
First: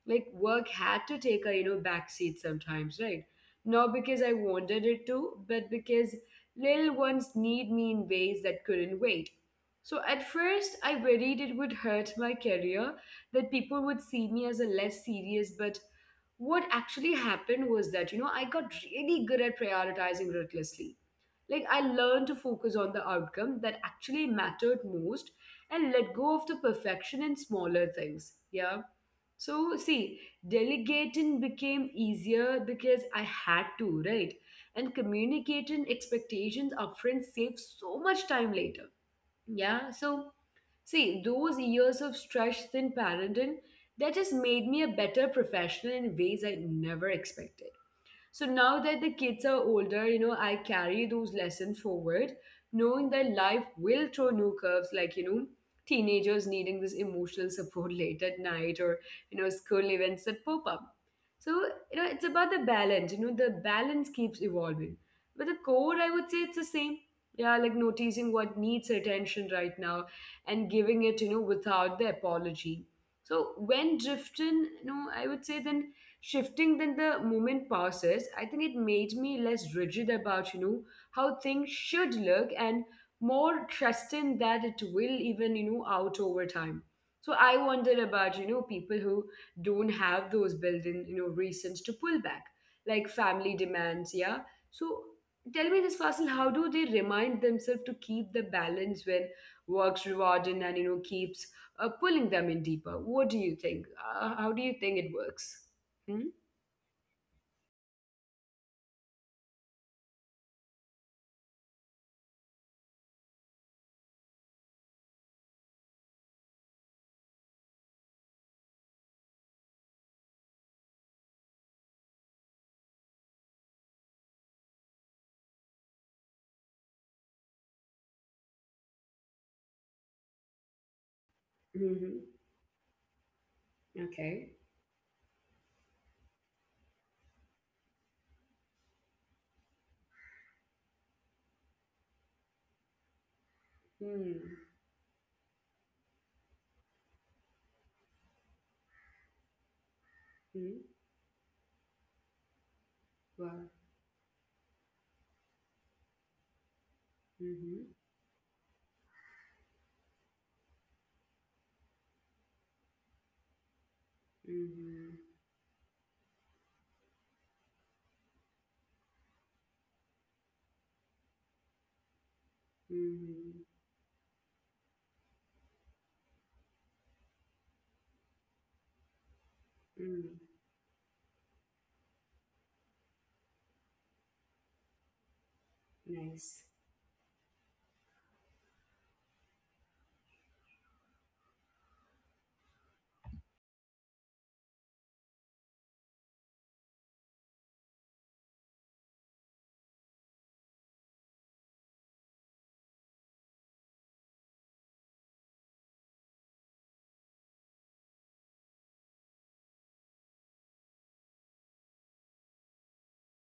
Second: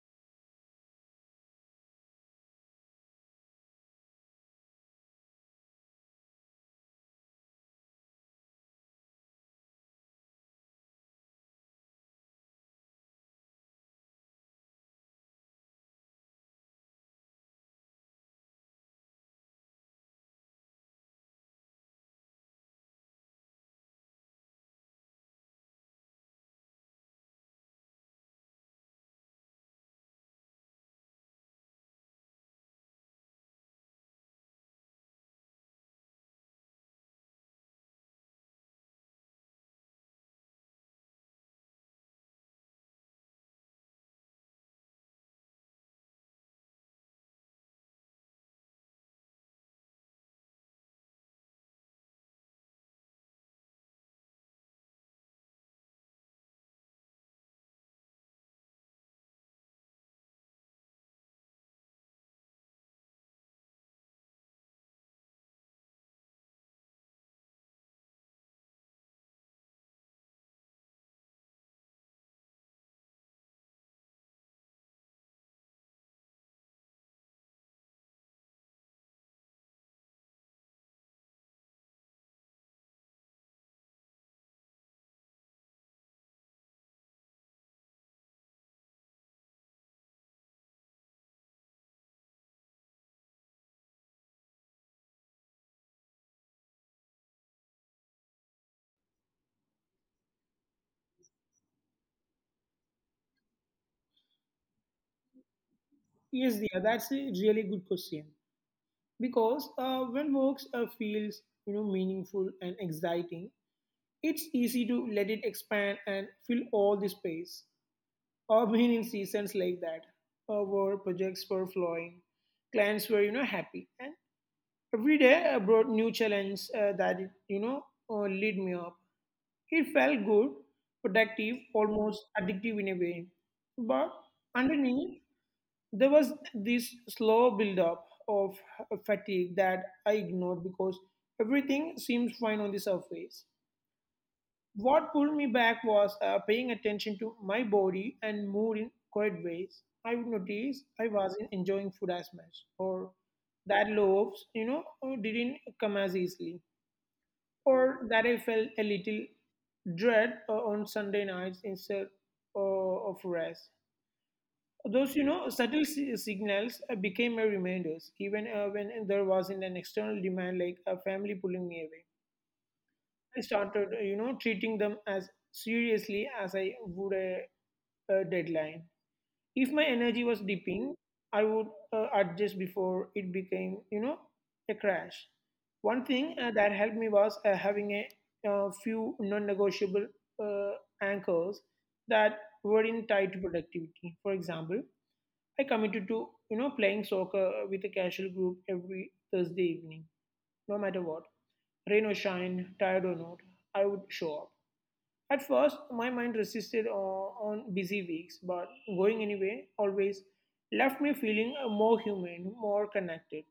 Speaker 1: Like, work had to take a, backseat sometimes, right? Not because I wanted it to, but because little ones need me in ways that couldn't wait. So at first, I worried it would hurt my career, that people would see me as a less serious. But what actually happened was that, I got really good at prioritizing ruthlessly. Like, I learned to focus on the outcome that actually mattered most and let go of the perfection in smaller things. Yeah. So, see, delegating became easier because I had to, right? And communicating expectations upfront saved so much time later. Yeah, so see, those years of stress in parenting, that just made me a better professional in ways I never expected. So now that the kids are older, I carry those lessons forward, knowing that life will throw new curves, like, teenagers needing this emotional support [LAUGHS] late at night or, school events that pop up. So, it's about the balance keeps evolving. But the core, I would say, it's the same. Yeah, like noticing what needs attention right now and giving it, without the apology. So when drifting, I would say, then shifting than the moment passes, I think it made me less rigid about, how things should look and more trusting that it will even, out over time. So I wonder about, people who don't have those built-in, reasons to pull back, like family demands, yeah. So tell me this, Fasil, how do they remind themselves to keep the balance when works rewarding and keeps, pulling them in deeper? What do you think? How do you think it works? Hmm?
Speaker 2: Yes, Dia, that's a really good question because when work feels meaningful and exciting, it's easy to let it expand and fill all the space. I've been [LAUGHS] in seasons like that, where projects were flowing, clients were, happy, and every day brought new challenge that you know lead me up. It felt good, protective,
Speaker 1: Mm-hmm.
Speaker 2: almost addictive in a way. But
Speaker 1: Okay.
Speaker 2: underneath, there was this slow buildup of fatigue that I ignored because everything seemed fine on the surface.
Speaker 1: Hmm.
Speaker 2: What pulled me back was paying attention to my body and mood in quiet ways. I would
Speaker 1: Hmm.
Speaker 2: notice I wasn't enjoying food as much, or
Speaker 1: Well,
Speaker 2: that loaves, didn't come as easily
Speaker 1: Mm-hmm.
Speaker 2: or that I felt a little dread on Sunday nights instead of rest.
Speaker 1: Wow. Mm-hmm. Mm-hmm.
Speaker 2: Those, subtle signals became my reminders, even when there wasn't an external demand like a family pulling me away. I started, treating them as seriously as I would a deadline. If my
Speaker 1: Mm-hmm.
Speaker 2: energy
Speaker 1: Mm.
Speaker 2: was dipping, I would adjust before it became, a crash. One thing
Speaker 1: Nice.
Speaker 2: that helped me was having a few non-negotiable uh, anchors that weren't tied to productivity. For example, I committed to, playing soccer with a casual group every Thursday evening, no matter what, rain or shine, tired or not, I would show up. At first, my mind resisted on busy weeks, but going anyway always left me feeling more human, more connected.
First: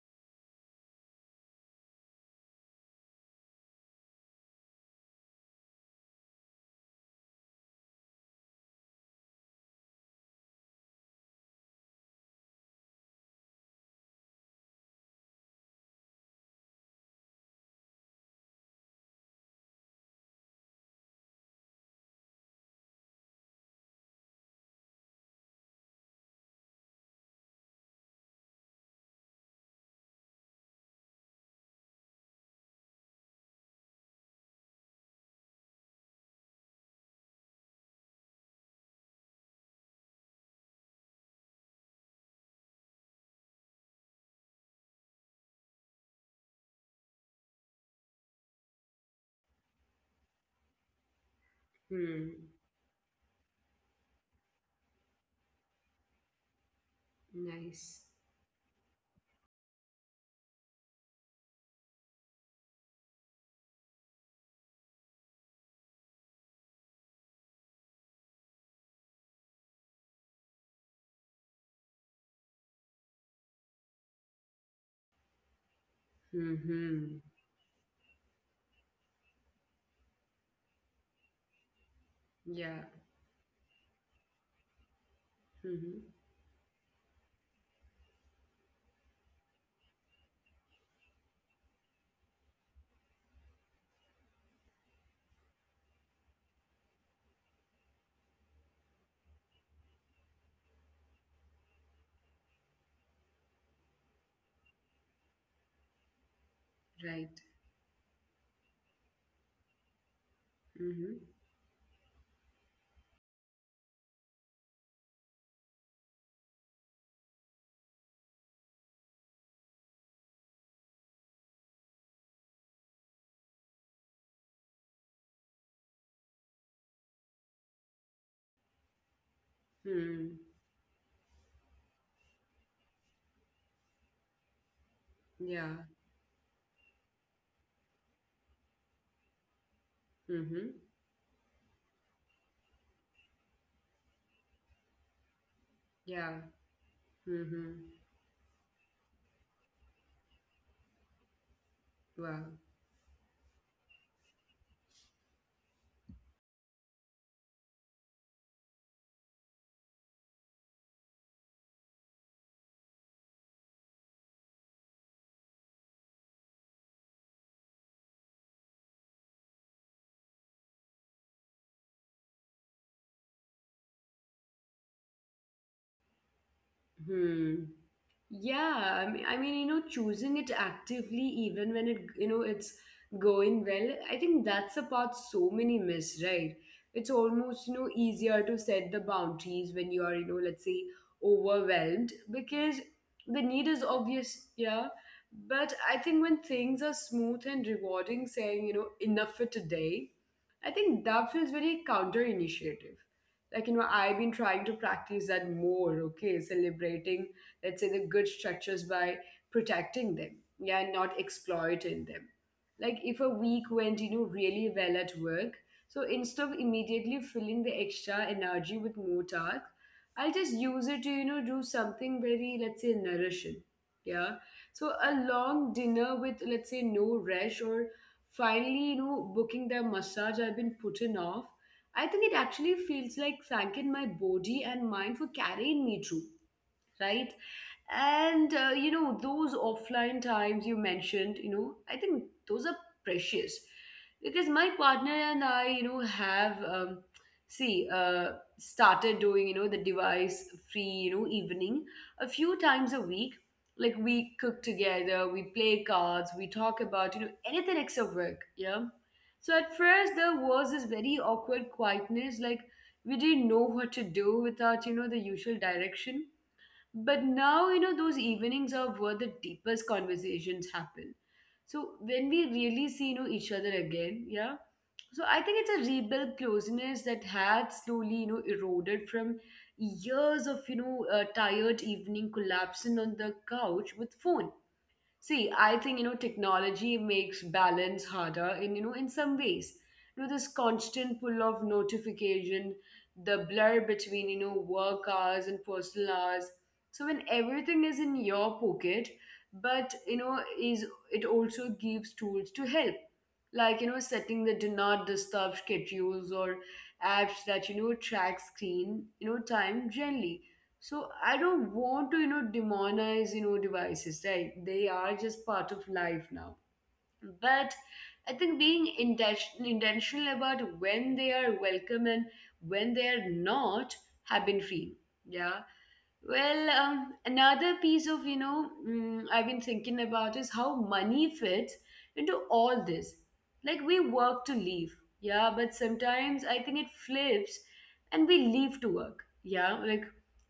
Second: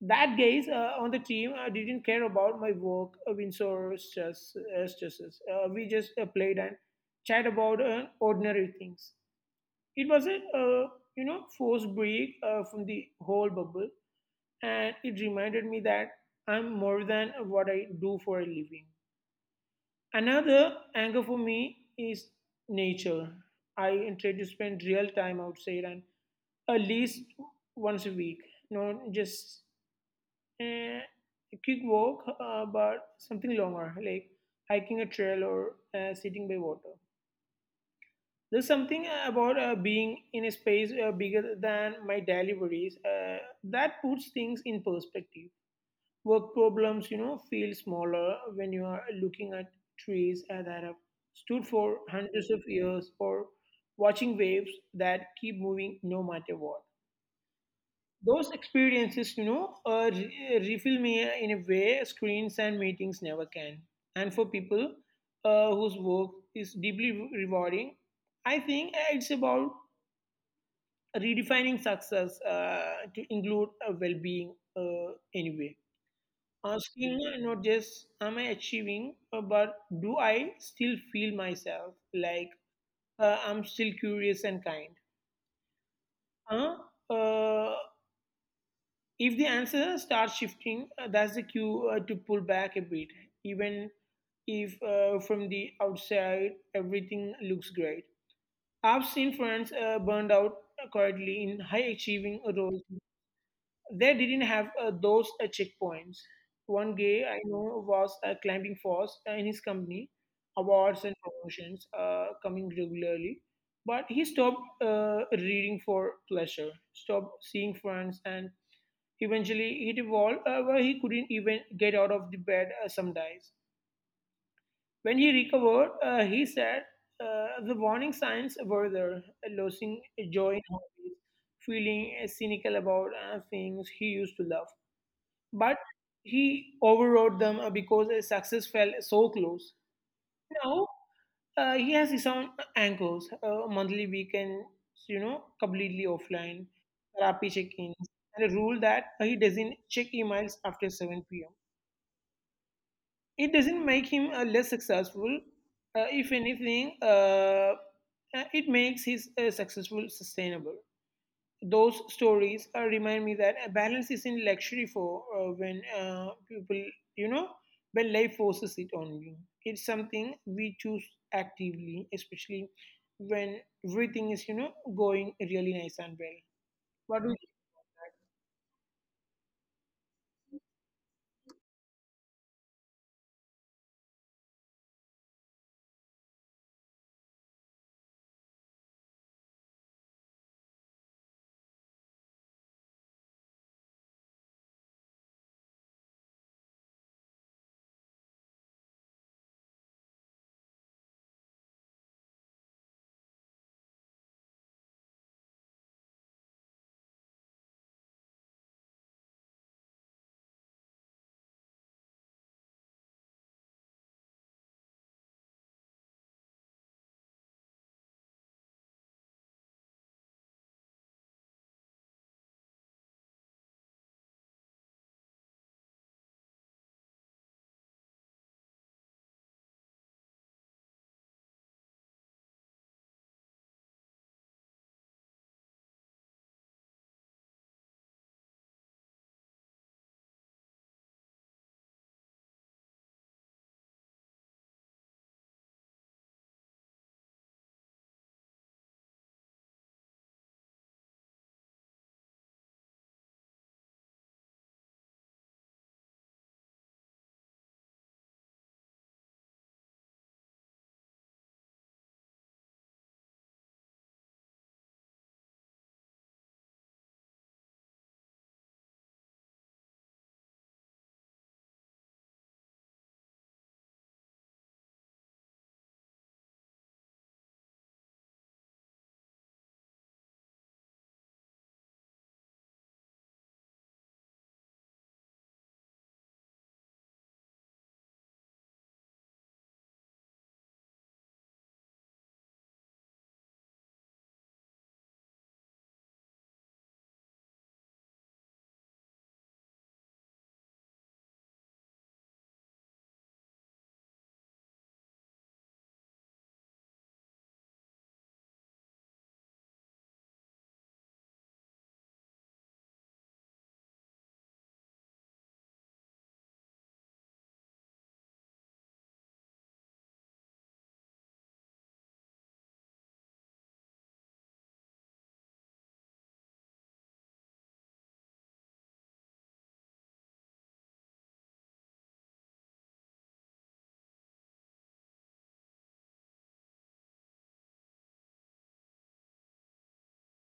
Speaker 2: That guys on the team didn't care about my work, wins or stresses. We just played and chat about ordinary things. It was a forced break from the whole bubble, and it reminded me that I'm more than what I do for a living. Another anchor for me is nature. I try to spend real time outside and at least once a week. Not just eh, a quick walk, but something longer, like hiking a trail or sitting by water. There's something about being in a space bigger than my daily worries that puts things in perspective. Work problems, feel smaller when you are looking at trees that have stood for
Speaker 1: Mm.
Speaker 2: hundreds of years or watching waves that keep moving no matter what.
Speaker 1: Nice.
Speaker 2: Those experiences, refill me in a way screens and meetings never can. And for people whose work is deeply rewarding, I think it's about redefining success to include well-being anyway.
Speaker 1: Mm-hmm.
Speaker 2: Asking not just am I achieving, but do I still feel myself like
Speaker 1: Yeah.
Speaker 2: I'm still curious and kind?
Speaker 1: Mm-hmm.
Speaker 2: Huh? Uh, if the answer starts shifting, that's the cue to pull back a bit, even if from the outside everything looks great. I've seen friends burned out quietly in high achieving roles. They didn't have those checkpoints. One guy
Speaker 1: Right.
Speaker 2: I know was climbing force in his company, awards
Speaker 1: Mm-hmm.
Speaker 2: and promotions coming regularly, but he stopped reading for pleasure, stopped seeing friends, and eventually he evolved where he couldn't even get out of the bed some days. When he recovered, he said the warning signs were there, losing
Speaker 1: Mm.
Speaker 2: joy in hobbies, feeling cynical about things he used to love,
Speaker 1: Yeah.
Speaker 2: but he overrode them because his success fell so close.
Speaker 1: Mm-hmm.
Speaker 2: Now, he has his own anchors, monthly weekends, completely
Speaker 1: Yeah.
Speaker 2: offline, therapy
Speaker 1: Mm-hmm.
Speaker 2: check-ins, and a rule that he doesn't check emails after 7 p.m.
Speaker 1: Wow.
Speaker 2: It doesn't make him less successful. If anything, it makes his successful sustainable. Those stories remind me that a balance isn't luxury for when people, you know, when life forces it on you. It's something we choose actively, especially when everything is, going really nice and well. What do you?
Speaker 1: Hmm. Yeah, I mean, choosing it actively, even when it's going well, I think that's the part so many miss, right? It's almost, easier to set the boundaries when you are, let's say overwhelmed because the need is obvious, yeah. But I think when things are smooth and rewarding, saying, enough for today, I think that feels very counter initiative like I've been trying to practice that more. Okay, celebrating let's say the good structures by protecting them, yeah, and not exploiting them. Like if a week went really well at work, so instead of immediately filling the extra energy with more task, I'll just use it to do something very let's say nourishing, yeah. So a long dinner with let's say no rest, or finally booking the massage I've been putting off. I think it actually feels like thanking my body and mind for carrying me through, right? And those offline times you mentioned, I think those are precious because my partner and I, have see started doing, the device free, evening a few times a week. Like we cook together, we play cards, we talk about, anything except work. Yeah. So at first there was this very awkward quietness, like we didn't know what to do without, the usual direction. But now, those evenings are where the deepest conversations happen. So when we really see, each other again, yeah. So I think it's a rebuilt closeness that had slowly, eroded from years of, tired evening collapsing on the couch with phone. See, I think technology makes balance harder in in some ways. This constant pull of notification, the blur between work hours and personal hours. So when everything is in your pocket, but is it also gives tools to help, like setting the do not disturb schedules or apps that track screen time generally. So I don't want to, demonize, devices, right? They are just part of life now. But I think being intentional about when they are welcome and when they are not have been free. Yeah. Well, another piece of, I've been thinking about is how money fits into all this. Like we work to live, yeah, but sometimes I think it flips and we leave to work, yeah, like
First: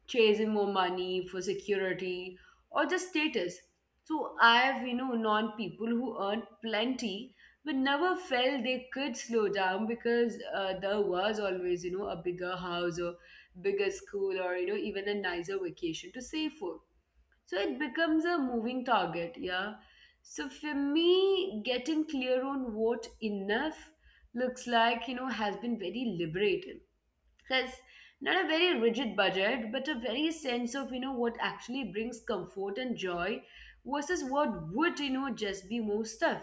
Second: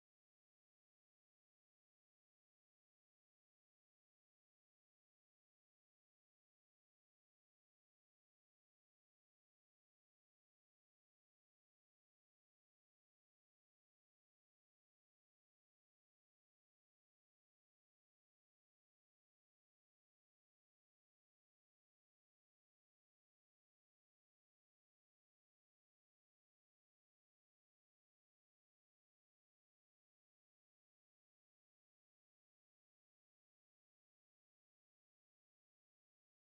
Speaker 1: chasing more money for security or just status. So I've, known people who earned plenty but never felt they could slow down because there was always, a bigger house or bigger school or even a nicer vacation to save for. So it becomes a moving target, yeah. So for me getting clear on what enough looks like has been very liberating, because not a very rigid budget but a very sense of what actually brings comfort and joy versus what would just be more stuff.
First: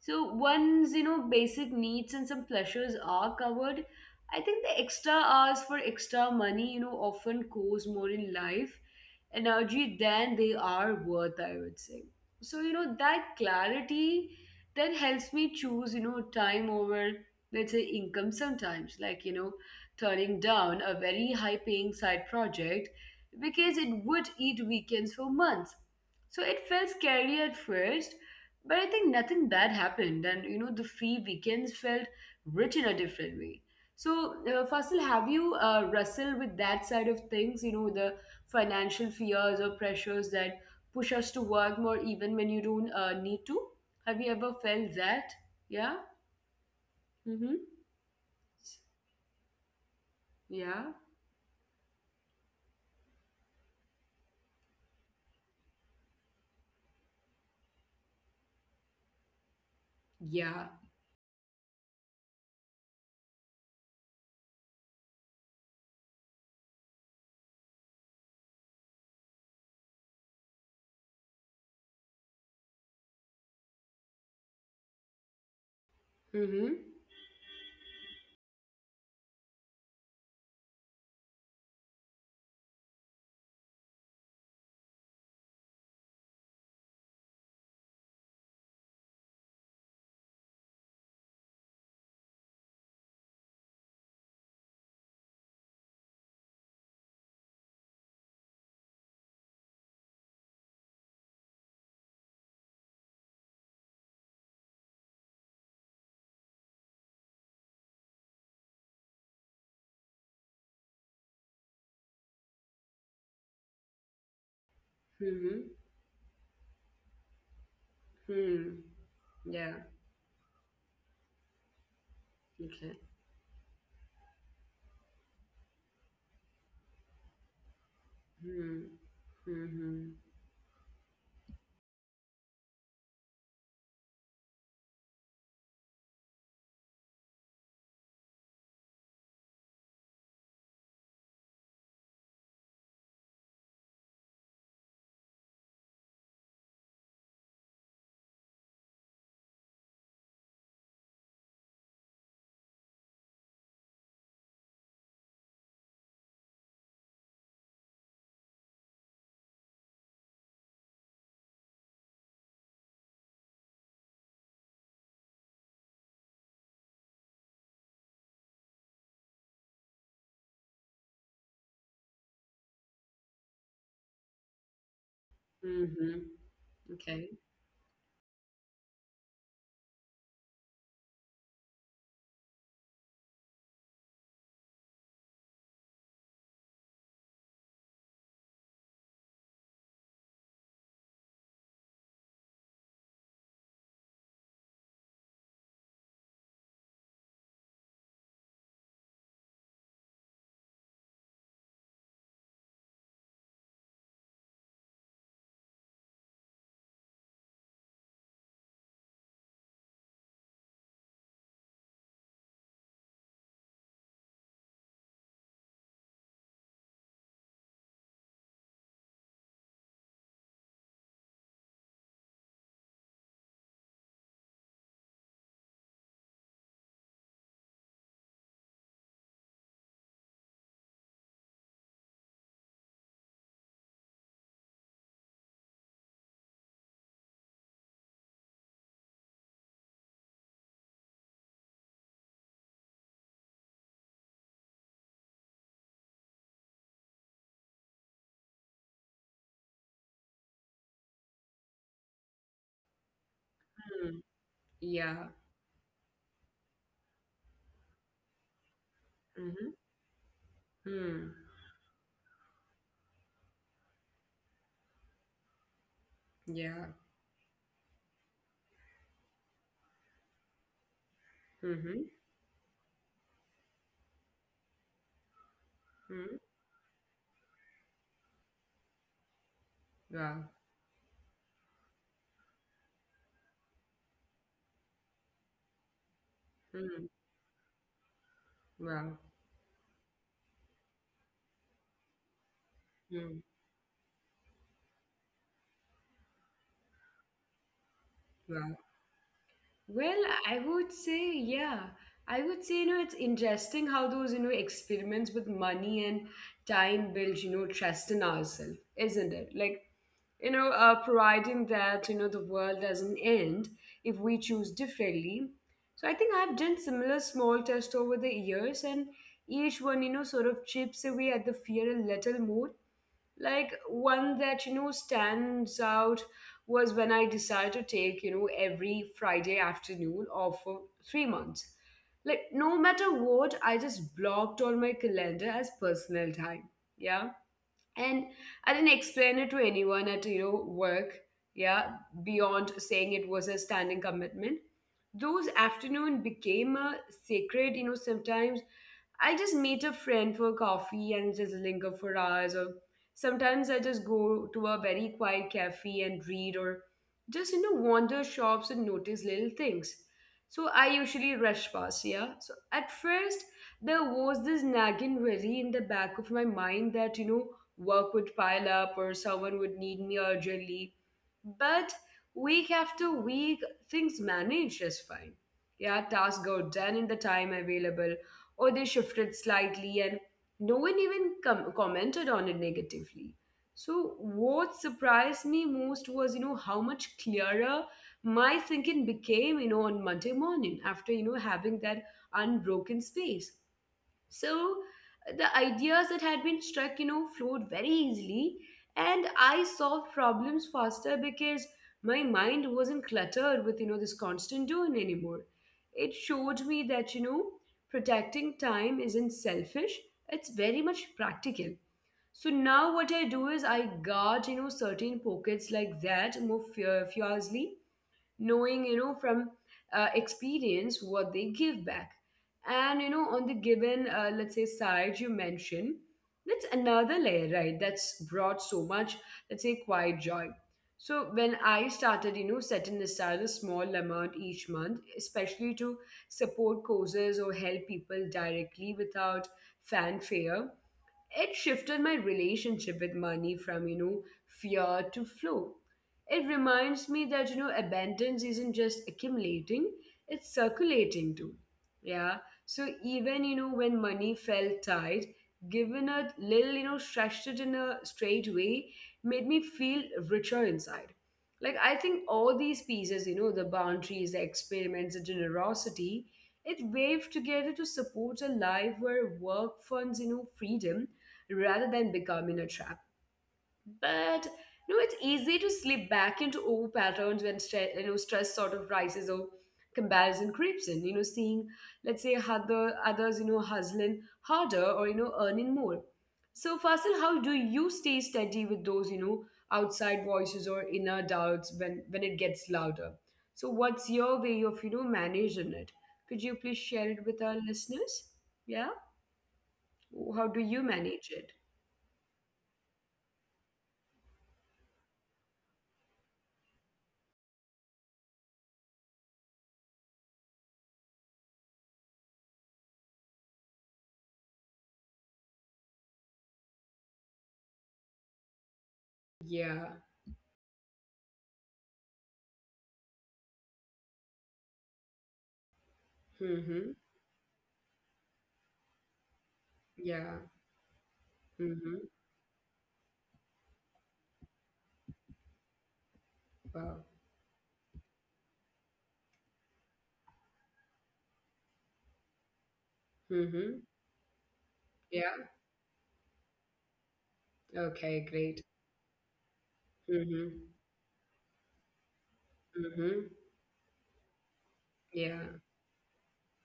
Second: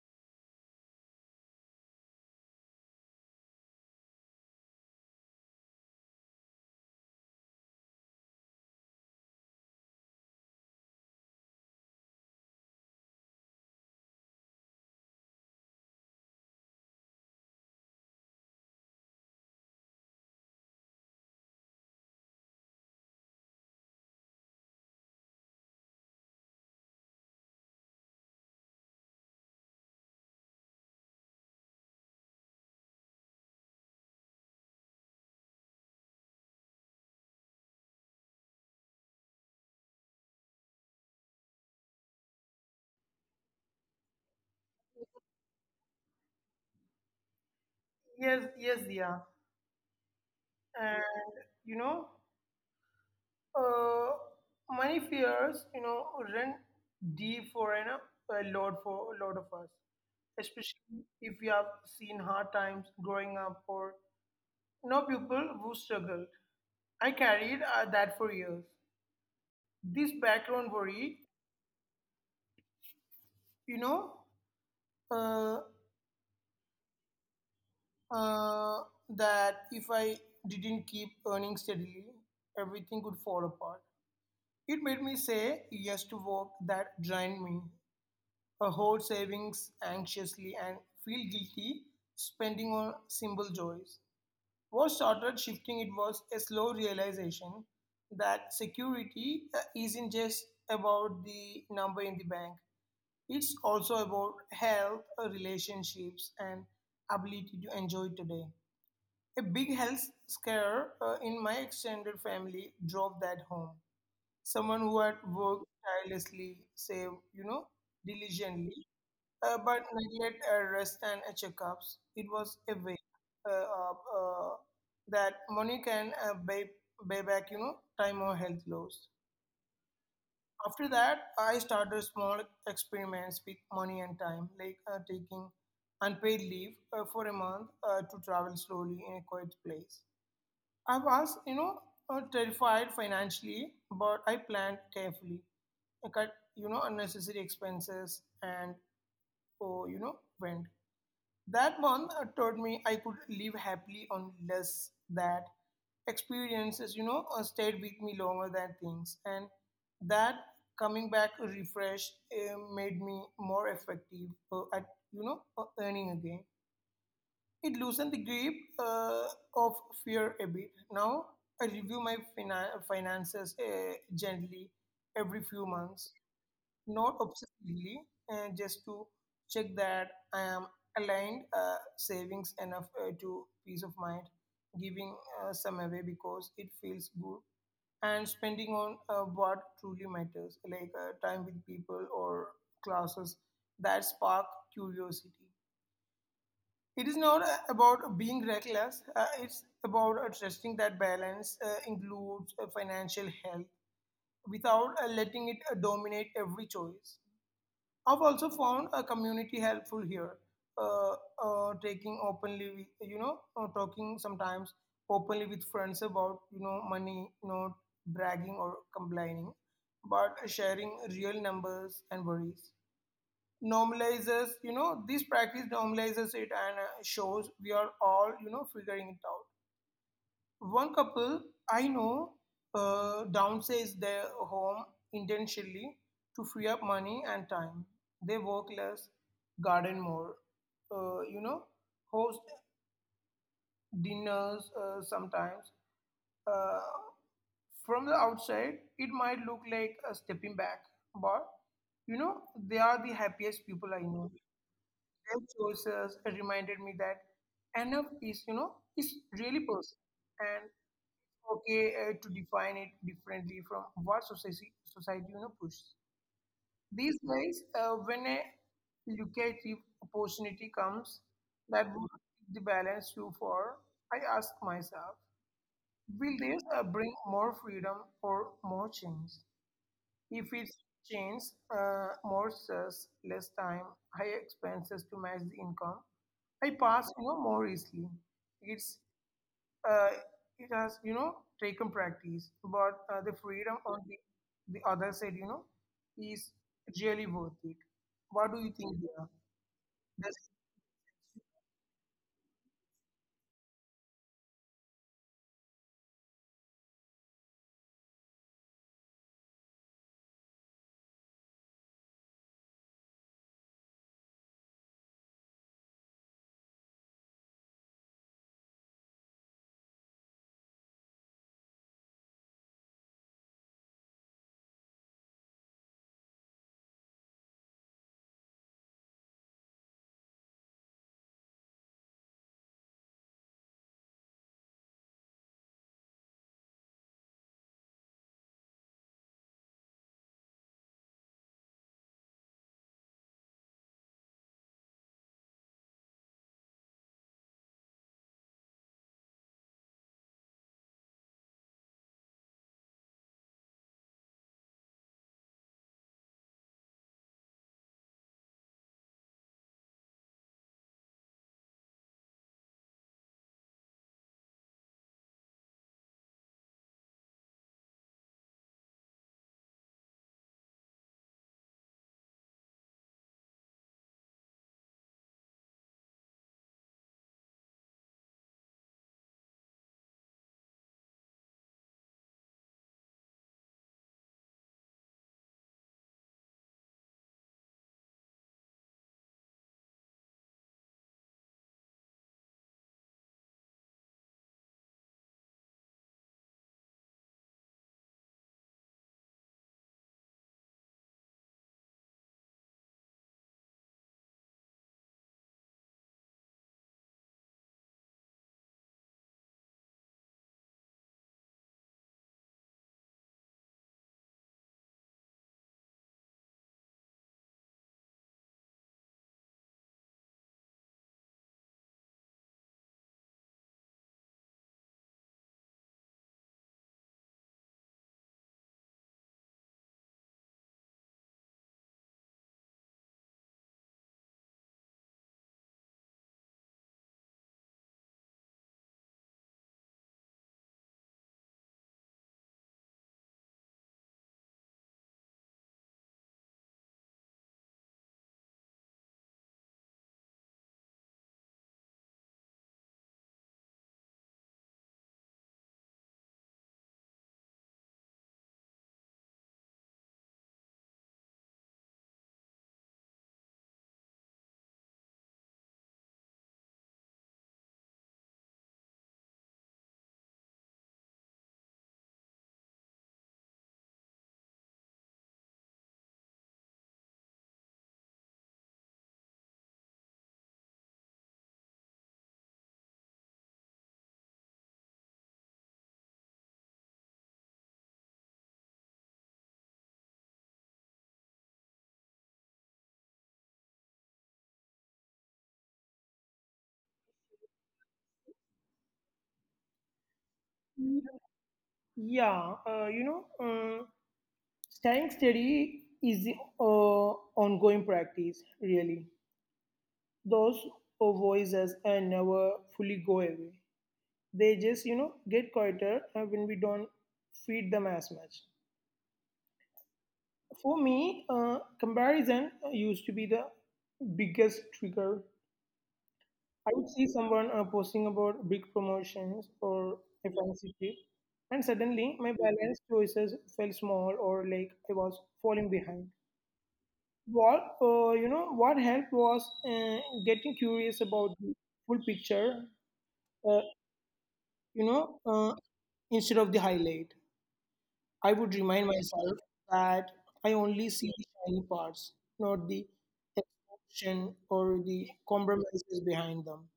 Speaker 1: So one's basic needs and some pleasures are covered. I think the extra hours for extra money often costs more in life energy than they are worth, I would say. So, that clarity that helps me choose, time over, let's say, income sometimes, like, turning down a very high paying side project because it would eat weekends for months. So it felt scary at first, but I think nothing bad happened. And, the free weekends felt rich in a different way. So, Fasil, have you wrestled with that side of things? You know the financial fears or pressures that push us to work more even when you don't need to. Have you ever felt that? Yeah. Mm-hmm.
Speaker 2: Yes, yes, yeah.
Speaker 1: Yeah.
Speaker 2: And you know, uh, money fears, run deep for a lot for a lot of us,
Speaker 1: Yeah.
Speaker 2: especially if you have seen hard times growing up or no people who struggle. I carried that for years. This background worry, you know, uh,
Speaker 1: Mm-hmm.
Speaker 2: uh, that if I didn't keep earning steadily, everything could fall apart. It made me say yes to work that drained me, hoard savings anxiously, and feel guilty spending on simple joys. Was started shifting. It was a slow realization that security isn't just about the number in the bank. It's also about health, relationships, and ability to enjoy today. A big health scare in my extended family drove that home. Someone who had worked
Speaker 1: Mm-hmm.
Speaker 2: tirelessly, saved,
Speaker 1: Hmm.
Speaker 2: diligently,
Speaker 1: Yeah.
Speaker 2: but neglect rest and checkups. It was a way
Speaker 1: Okay.
Speaker 2: uh, of, that money can pay back, time or health
Speaker 1: Hmm.
Speaker 2: loss.
Speaker 1: Mm-hmm.
Speaker 2: After that, I started small experiments with money and time, like taking unpaid leave for a month to travel slowly in a quiet place. I was, terrified financially, but I planned carefully. I cut, unnecessary expenses and, oh, went. That month taught me I could live happily on less. That experiences, stayed with me longer than things. And that coming back refreshed made me more effective at, earning again. It loosened the grip of fear a bit. Now I review my finances gently every few months,
Speaker 1: Mm-hmm.
Speaker 2: not
Speaker 1: Okay.
Speaker 2: obsessively, just to check that I am aligned, savings enough to peace of mind, giving some away because it feels good, and spending on what truly matters, like time with people or classes that spark curiosity. It is not about being reckless, it's about trusting that balance includes financial health without letting it dominate every choice. I've also found a community helpful here. Uh, Taking openly, with, talking sometimes openly with friends about, money, not bragging or complaining, but sharing real numbers and worries. This practice normalizes it and shows we are all, figuring it out. One couple I know downsized their home intentionally to free up money and time. They work less, garden more, uh, you know, host dinners sometimes. Uh, from the outside, it might look like a stepping back, but you know, they are the happiest people I
Speaker 1: Hmm.
Speaker 2: know.
Speaker 1: Yeah.
Speaker 2: Their choices reminded me that enough is, is really
Speaker 1: Mm-hmm.
Speaker 2: personal, and
Speaker 1: Hmm.
Speaker 2: okay to define it differently from what society pushes.
Speaker 1: Yeah.
Speaker 2: These days, when a lucrative opportunity comes that
Speaker 1: Mm-hmm.
Speaker 2: would keep the balance you for, I ask myself, will
Speaker 1: Hmm.
Speaker 2: this bring more freedom or more change? If
Speaker 1: Wow.
Speaker 2: it's changed, more stress, less time, higher expenses to match the income, I
Speaker 1: Hmm.
Speaker 2: pass, more easily. It's
Speaker 1: Wow.
Speaker 2: uh, it has, taken practice, but the
Speaker 1: Hmm.
Speaker 2: freedom on the other side, is really worth it. What do you
Speaker 1: Wow.
Speaker 2: think there?
Speaker 1: Well,
Speaker 2: Does
Speaker 1: I would say, yeah. I would say, it's interesting how those, experiments with money and time build, trust in ourselves, isn't it? Like, providing that, the world doesn't end if we choose differently. So I think I've done similar small tests over the years, and each one, sort of chips away at the fear a little more, like one that stands out was when I decided to take every Friday afternoon off for 3 months. Like no matter what, I just blocked all my calendar as personal time, yeah. And I didn't explain it to anyone at work, yeah, beyond saying it was a standing commitment. Those afternoon became a sacred, sometimes I just meet a friend for coffee and just linger for hours, or sometimes I just go to a very quiet cafe and read, or just wander shops and notice little things. So I usually rush past, yeah. So at first there was this nagging worry in the back of my mind that work would pile up or someone would need me urgently, but week after week things manage just fine. Yeah, tasks got done in the time available or they shifted slightly and no one even commented on it negatively. So what surprised me most was how much clearer my thinking became on Monday morning after having that unbroken space. So the ideas that had been struck, flowed very easily, and I solved problems faster because my mind wasn't cluttered with, this constant doing anymore. It showed me that, protecting time isn't selfish, it's very much practical. So now what I do is I guard, certain pockets like that more fiercely, knowing from experience what they give back. And on the given let's say side you mentioned, that's another layer, right? That's brought so much let's say quiet joy. So when I started setting aside a small amount each month especially to support causes or help people directly without fanfare, it shifted my relationship with money from fear to flow. It reminds me that abundance isn't just accumulating, it's circulating too, yeah. So even when money felt tight, given a little stretched it in a straight way, made me feel richer inside. Like I think all these pieces, the boundaries, the experiments, the generosity, it waved together to support a life where work funds freedom rather than becoming a trap. But it's easy to slip back into old patterns when stress sort of rises or comparison creeps in. You know, seeing let's say other others hustling harder or earning more. So, Fasil, how do you stay steady with those outside voices or inner doubts when it gets louder? So, what's your way of managing it? Could you please share it with our listeners? Yeah, how do you
Speaker 2: Y-
Speaker 1: manage it?
Speaker 2: Yeah, staying steady is the uh, ongoing practice, really. Those voices never fully go away. They just, get quieter when we don't feed them as much.
Speaker 1: Yeah.
Speaker 2: For me, comparison used to be the biggest trigger. I would
Speaker 1: Mm-hmm.
Speaker 2: see someone posting about big promotions or a
Speaker 1: Yeah.
Speaker 2: fancy trip, and
Speaker 1: Mm-hmm.
Speaker 2: suddenly my balance choices felt small or like I was falling behind.
Speaker 1: Wow.
Speaker 2: What helped was getting curious about the full picture. Uh,
Speaker 1: Mm-hmm.
Speaker 2: you know,
Speaker 1: Yeah.
Speaker 2: uh, Instead of the highlight. I
Speaker 1: Okay,
Speaker 2: would
Speaker 1: great.
Speaker 2: remind myself that I
Speaker 1: Mm-hmm.
Speaker 2: only see the shiny parts, not the
Speaker 1: Mm-hmm.
Speaker 2: exhaustion or the
Speaker 1: Yeah.
Speaker 2: compromises behind them.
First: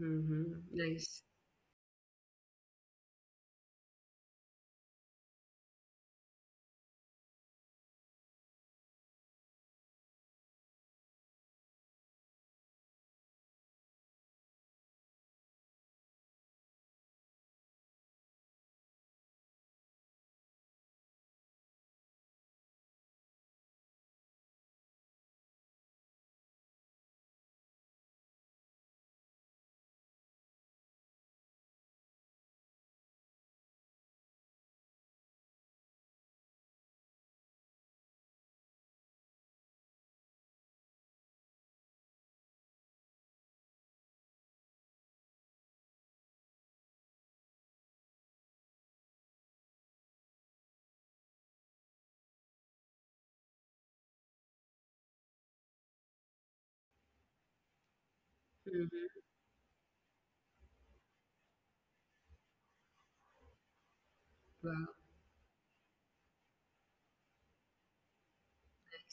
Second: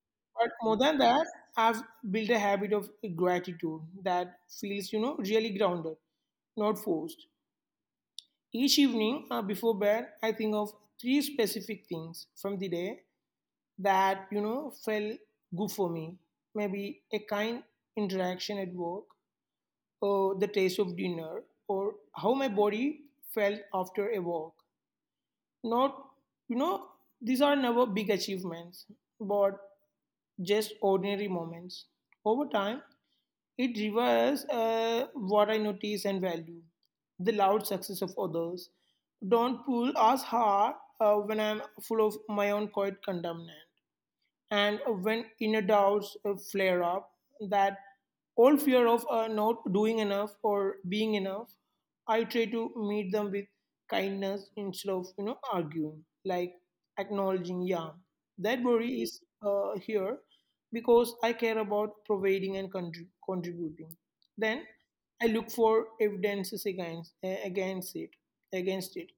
Speaker 1: Mm-hmm.
Speaker 2: But more than
Speaker 1: Nice.
Speaker 2: that, I've built a habit of gratitude that feels, really grounded, not forced. Each evening before bed, I think of three specific things from the day that, felt good for me. Maybe a kind interaction at work, the taste of dinner or how my body felt after a walk. Not, you know, these are never big achievements, but just ordinary moments. Over time, it reverses what I notice and value. The loud success of others don't pull as hard when I'm full of my own quiet condemnation. And when inner doubts flare up, that old fear of not doing enough or being enough, I try to meet them with kindness instead of arguing, like acknowledging, yeah, that worry is
Speaker 1: Mm-hmm.
Speaker 2: here because I care about providing and contributing. Then
Speaker 1: Wow.
Speaker 2: I look for evidences against it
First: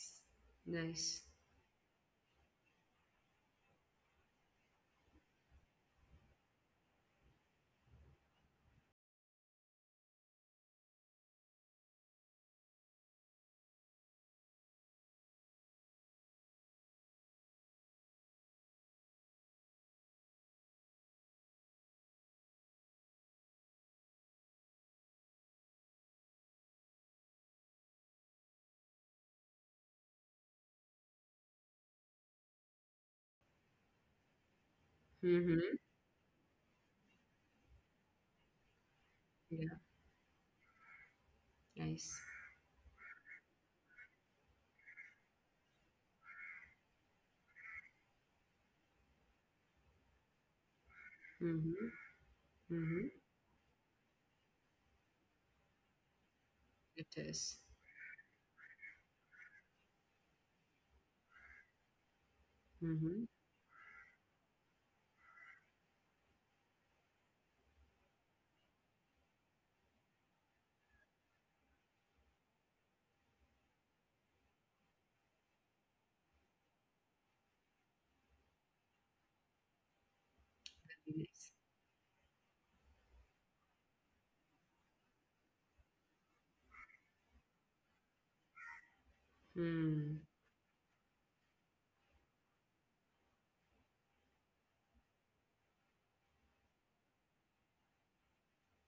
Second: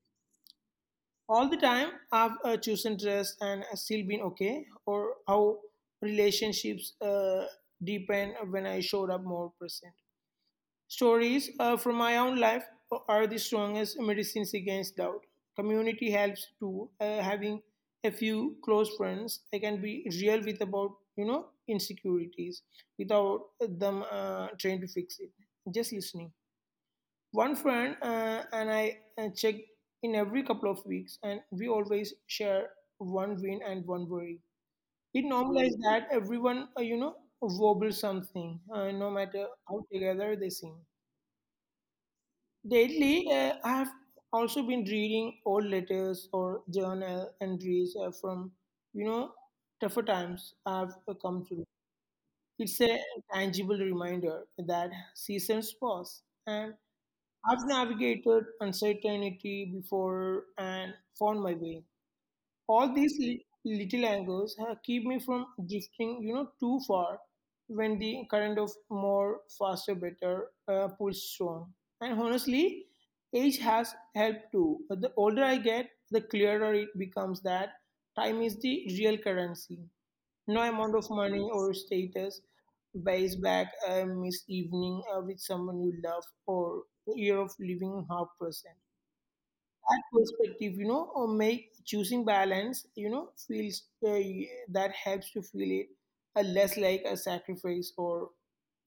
Speaker 1: Nice. Nice.
Speaker 2: all the time. I've chosen dress and still been okay, or how relationships deepen when I showed up more present. Stories from my own life are the strongest medicines against doubt. Community helps too. Having a few close friends I can be real with about insecurities without them trying to fix it, just listening. One friend and I check in every couple of weeks, and we always share one win and one worry. It
Speaker 1: Mm-hmm.
Speaker 2: normalizes that everyone, wobbles something, no matter
Speaker 1: Yeah.
Speaker 2: how together they seem.
Speaker 1: Nice.
Speaker 2: Lately, I have also been reading old letters or journal entries from, you know, tougher times I've come through.
Speaker 1: Mm-hmm.
Speaker 2: It's a
Speaker 1: Mm-hmm.
Speaker 2: tangible reminder that seasons pass and
Speaker 1: It is.
Speaker 2: I've navigated uncertainty before and found my way. All these
Speaker 1: Mm-hmm.
Speaker 2: little angles have keep me from drifting, too far when the current of more faster, better pulls strong. And honestly, age has helped too. But the older I get, the clearer it becomes that time is the real currency. No amount of
Speaker 1: Very
Speaker 2: money
Speaker 1: nice.
Speaker 2: or status buys back a missed evening with someone you love or the year of living half percent. That
Speaker 1: Hmm.
Speaker 2: perspective, or make choosing balance, feels that helps to feel it less like a sacrifice or,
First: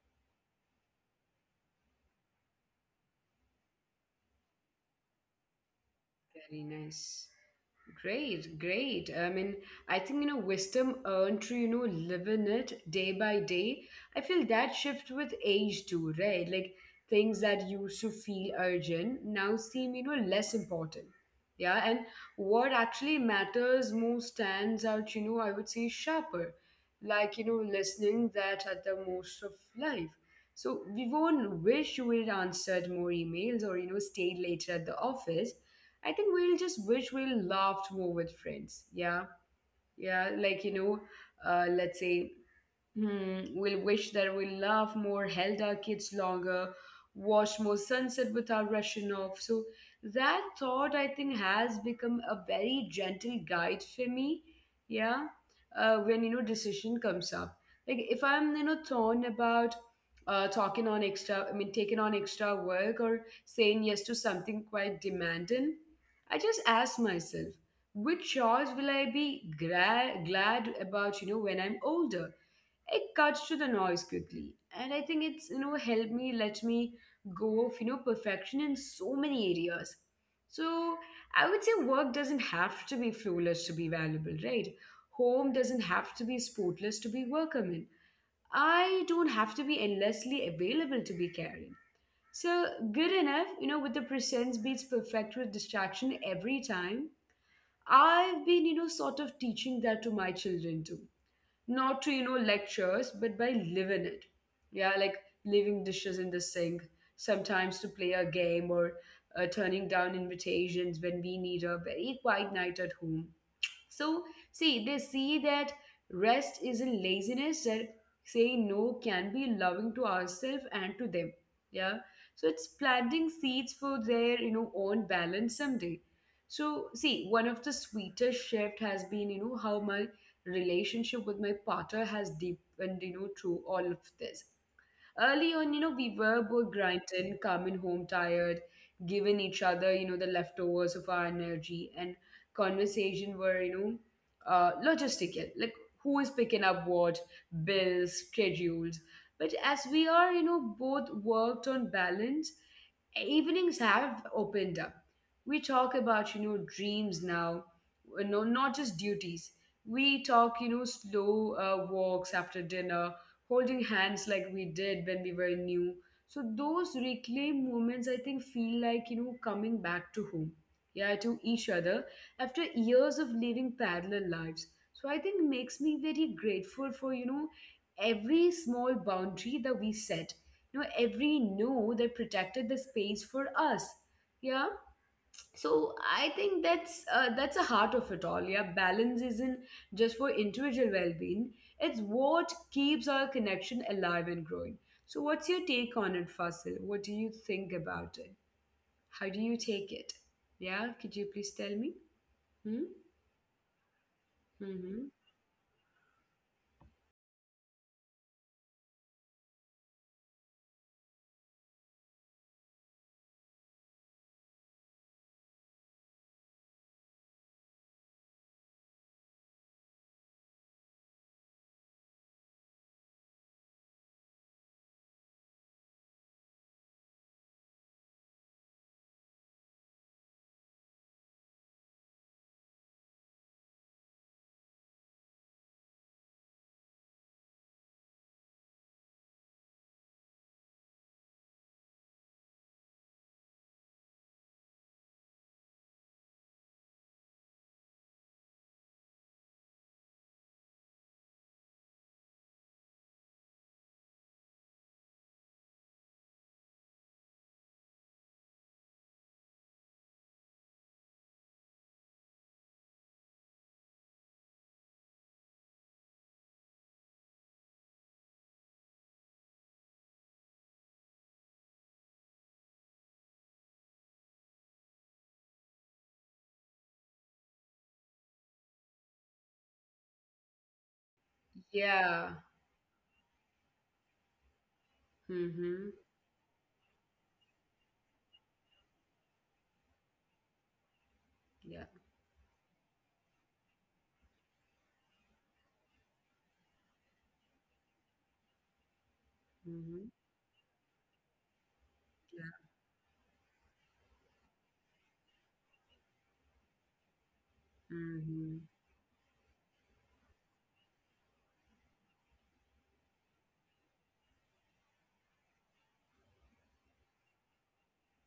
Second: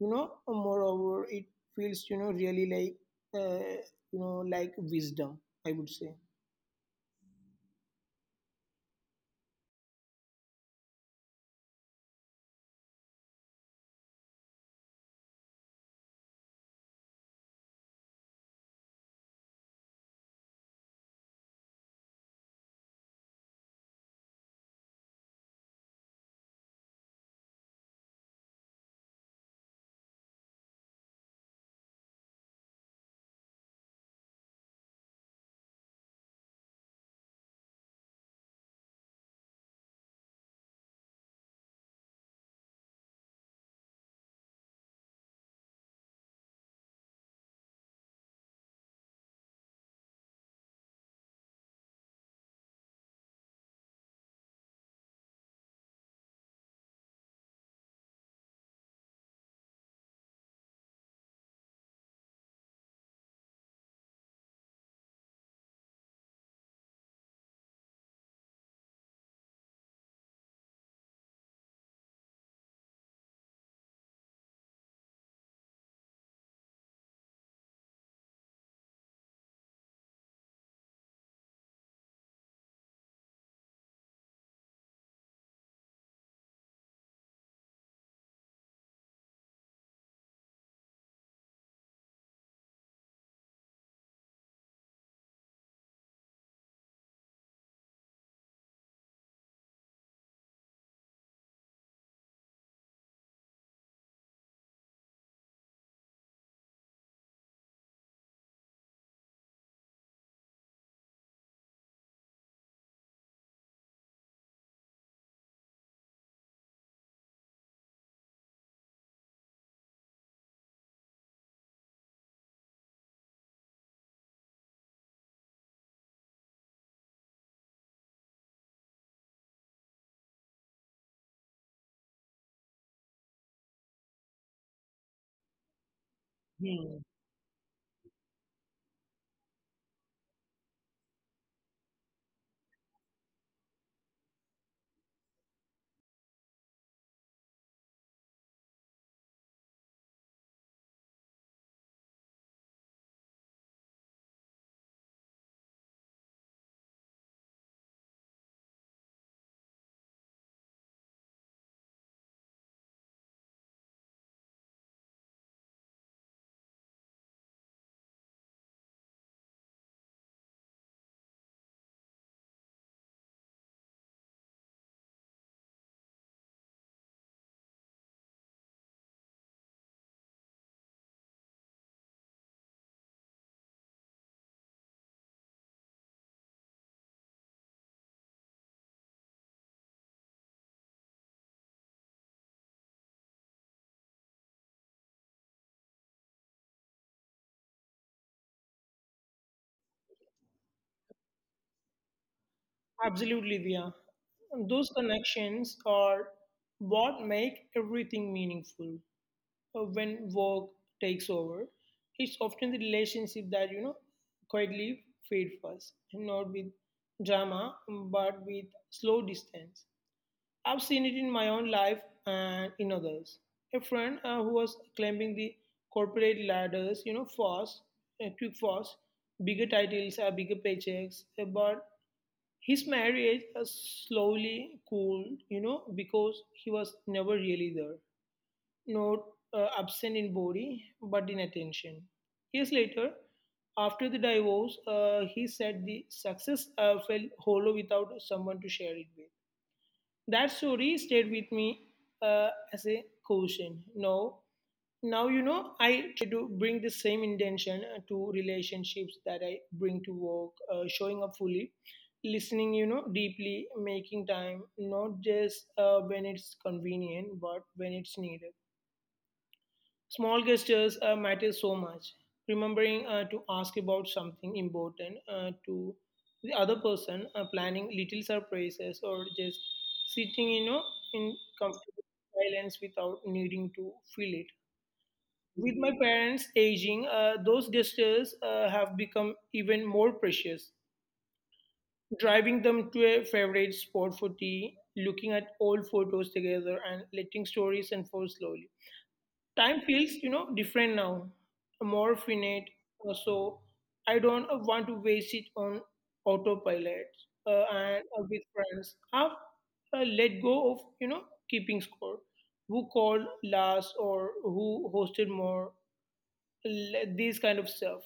Speaker 2: moreover, it feels, really like, uh, like wisdom, I would say.
Speaker 1: Very nice. Great, great. I mean, I think, wisdom earned through, living it day by day. I feel that shift with age too, right? Like things that used to feel urgent now seem, less important. Yeah. And what actually matters most stands out, I would say sharper, like, listening that at the most of life. So we won't wish you would answered more emails or, stayed later at the office. I think we'll just wish we will laugh more with friends. Yeah. Yeah. Like, let's say, Hmm, we'll wish that we love more, held our kids longer, watched more sunset without rushing off. So that thought, I think, has become a very gentle guide for me. Yeah, when decision comes up, like if I'm torn about talking on extra, I mean taking on extra work or saying yes to something quite demanding, I just ask myself, which choice will I be glad about? You know, when I'm older, it cuts to the noise quickly. And I think it's helped me let me go of perfection in so many areas. So I would say work doesn't have to be flawless to be valuable, right? Home doesn't have to be spotless to be workable. I don't have to be endlessly available to be caring. So good enough with the presence beats perfect with distraction every time. I've been sort of teaching that to my children too, not to lectures but by living it. Yeah, like leaving dishes in the sink sometimes to play a game, or turning down invitations when we need a very quiet night at home. So, see, they see that rest isn't laziness, that saying no can be loving to ourselves and to them. Yeah. So it's planting seeds for their, own balance someday. So see, one of the sweetest shift has been, how my relationship with my partner has deepened, through all of this. Early on, we were both
Speaker 2: Hmm.
Speaker 1: grinding, coming home tired, giving each other, the leftovers of our energy, and conversation were, logistical, like who is picking up what, bills, schedules. But as we are, both worked on balance, evenings have opened up. We talk about, dreams now, no, not just duties. We talk, slow walks after dinner, holding hands like we did when we were new. So those reclaimed moments, I think, feel like coming back to home, yeah, to each other after years of living parallel lives. So I think makes me very grateful for every small boundary that we set, every no that protected the space for us. Yeah, so I think that's the heart of it all. Yeah, balance isn't just for individual well-being, it's what keeps our connection alive and growing. So what's your take on it, Fasil? What do you think about it? How do you take it? Yeah, could you please tell me? Hmm?
Speaker 2: Absolutely, Dia. Those
Speaker 1: Mm-hmm.
Speaker 2: connections are what make everything meaningful. When work takes over, it's often the relationship that quietly fade first, not with drama, but with slow distance. I've seen it in my own life and in others. A friend who was climbing the corporate ladders, fast, quick fast, bigger titles, bigger paychecks, but his marriage has slowly cooled, because he was never really there. Not absent in body, but in attention. Years later, after the divorce, he said the success felt hollow without someone to share it with. That story stayed with me as a caution. Now, I try to bring the same intention to relationships that I bring to work, showing up fully, listening, deeply, making time, not just when it's convenient, but when it's needed. Small gestures matter so much. Remembering to ask about something important to the other person, planning little surprises, or just sitting, in comfortable
Speaker 1: Yeah.
Speaker 2: silence without needing to feel it.
Speaker 1: Mm-hmm.
Speaker 2: With my parents aging, those gestures have become even more precious.
Speaker 1: Yeah.
Speaker 2: Driving them to a favorite spot for tea, looking at old photos together, and letting stories unfold slowly. Time
Speaker 1: Mm-hmm.
Speaker 2: feels, different now, more
Speaker 1: Yeah.
Speaker 2: finite, so I don't want to waste it on autopilot. And
Speaker 1: Mm-hmm.
Speaker 2: with friends, have let go of keeping score, who called last or who hosted more, these kind of stuff.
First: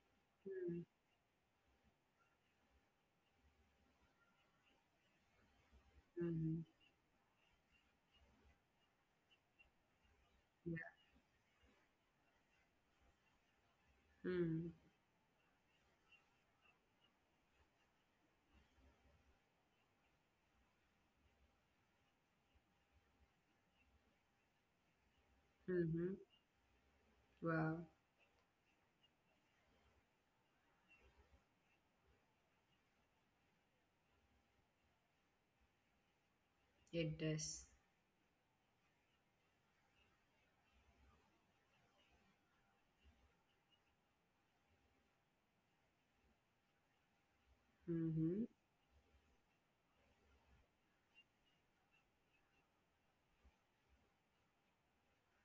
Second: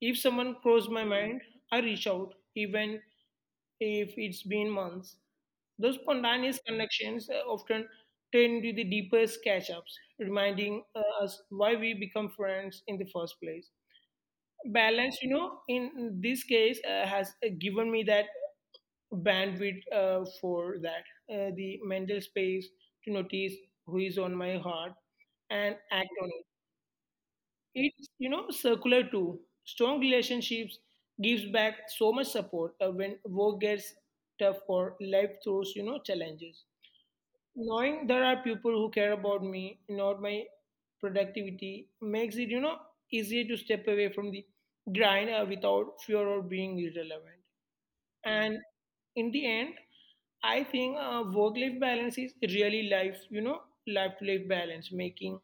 Speaker 2: If someone crossed my mind, I reach out, even if it's been months. Those
Speaker 1: Mm-hmm.
Speaker 2: spontaneous connections often turn into the deepest catch-ups,
Speaker 1: Yeah.
Speaker 2: reminding us why we become friends in the first place.
Speaker 1: Mm-hmm.
Speaker 2: Balance, in this case, has given me that bandwidth for that, the mental space to notice who is on my heart and act
Speaker 1: Mm-hmm.
Speaker 2: on.
Speaker 1: Wow.
Speaker 2: It's, circular too. Strong relationships gives back so much support when work gets tough or life throws challenges.
Speaker 1: It does.
Speaker 2: Knowing there are people who care about me, not my productivity, makes it, easier to step away from the grind without fear of being irrelevant.
Speaker 1: Mm-hmm.
Speaker 2: And in the end, I think work-life balance is really life-to-life balance, making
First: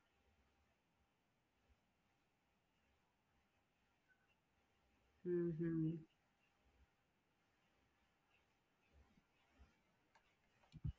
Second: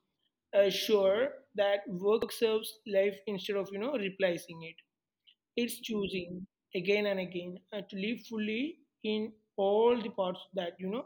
Speaker 2: assure that work serves life instead of replacing it. It's
Speaker 1: Mm-hmm.
Speaker 2: choosing again and again to live fully in all the parts that you know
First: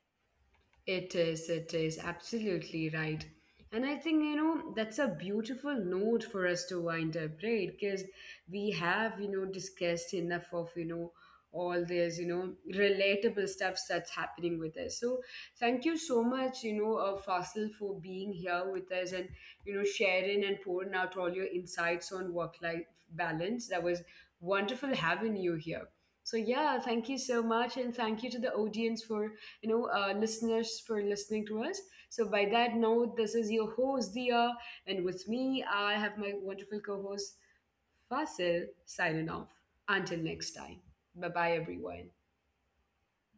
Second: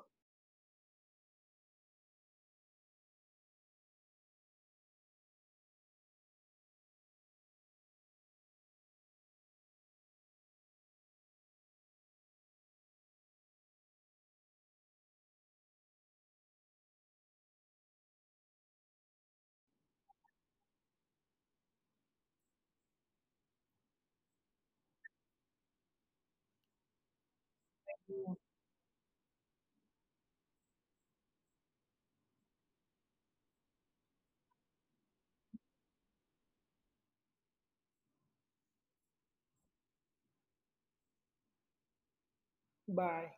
Speaker 1: It is absolutely right. And I think, that's a beautiful note for us to wind up, right? Because we have, discussed enough of, all this, relatable stuff that's happening with us. So thank you so much, Fasil, for being here with us, and, sharing and pouring out all your insights on work life balance. That was wonderful having you here. So, yeah, thank you so much. And thank you to the audience for listeners for listening to us. So, by that note, this is your host, Dia, and with me, I have my wonderful co host, Fasil, signing off. Until next time. Bye bye, everyone.
Speaker 2: by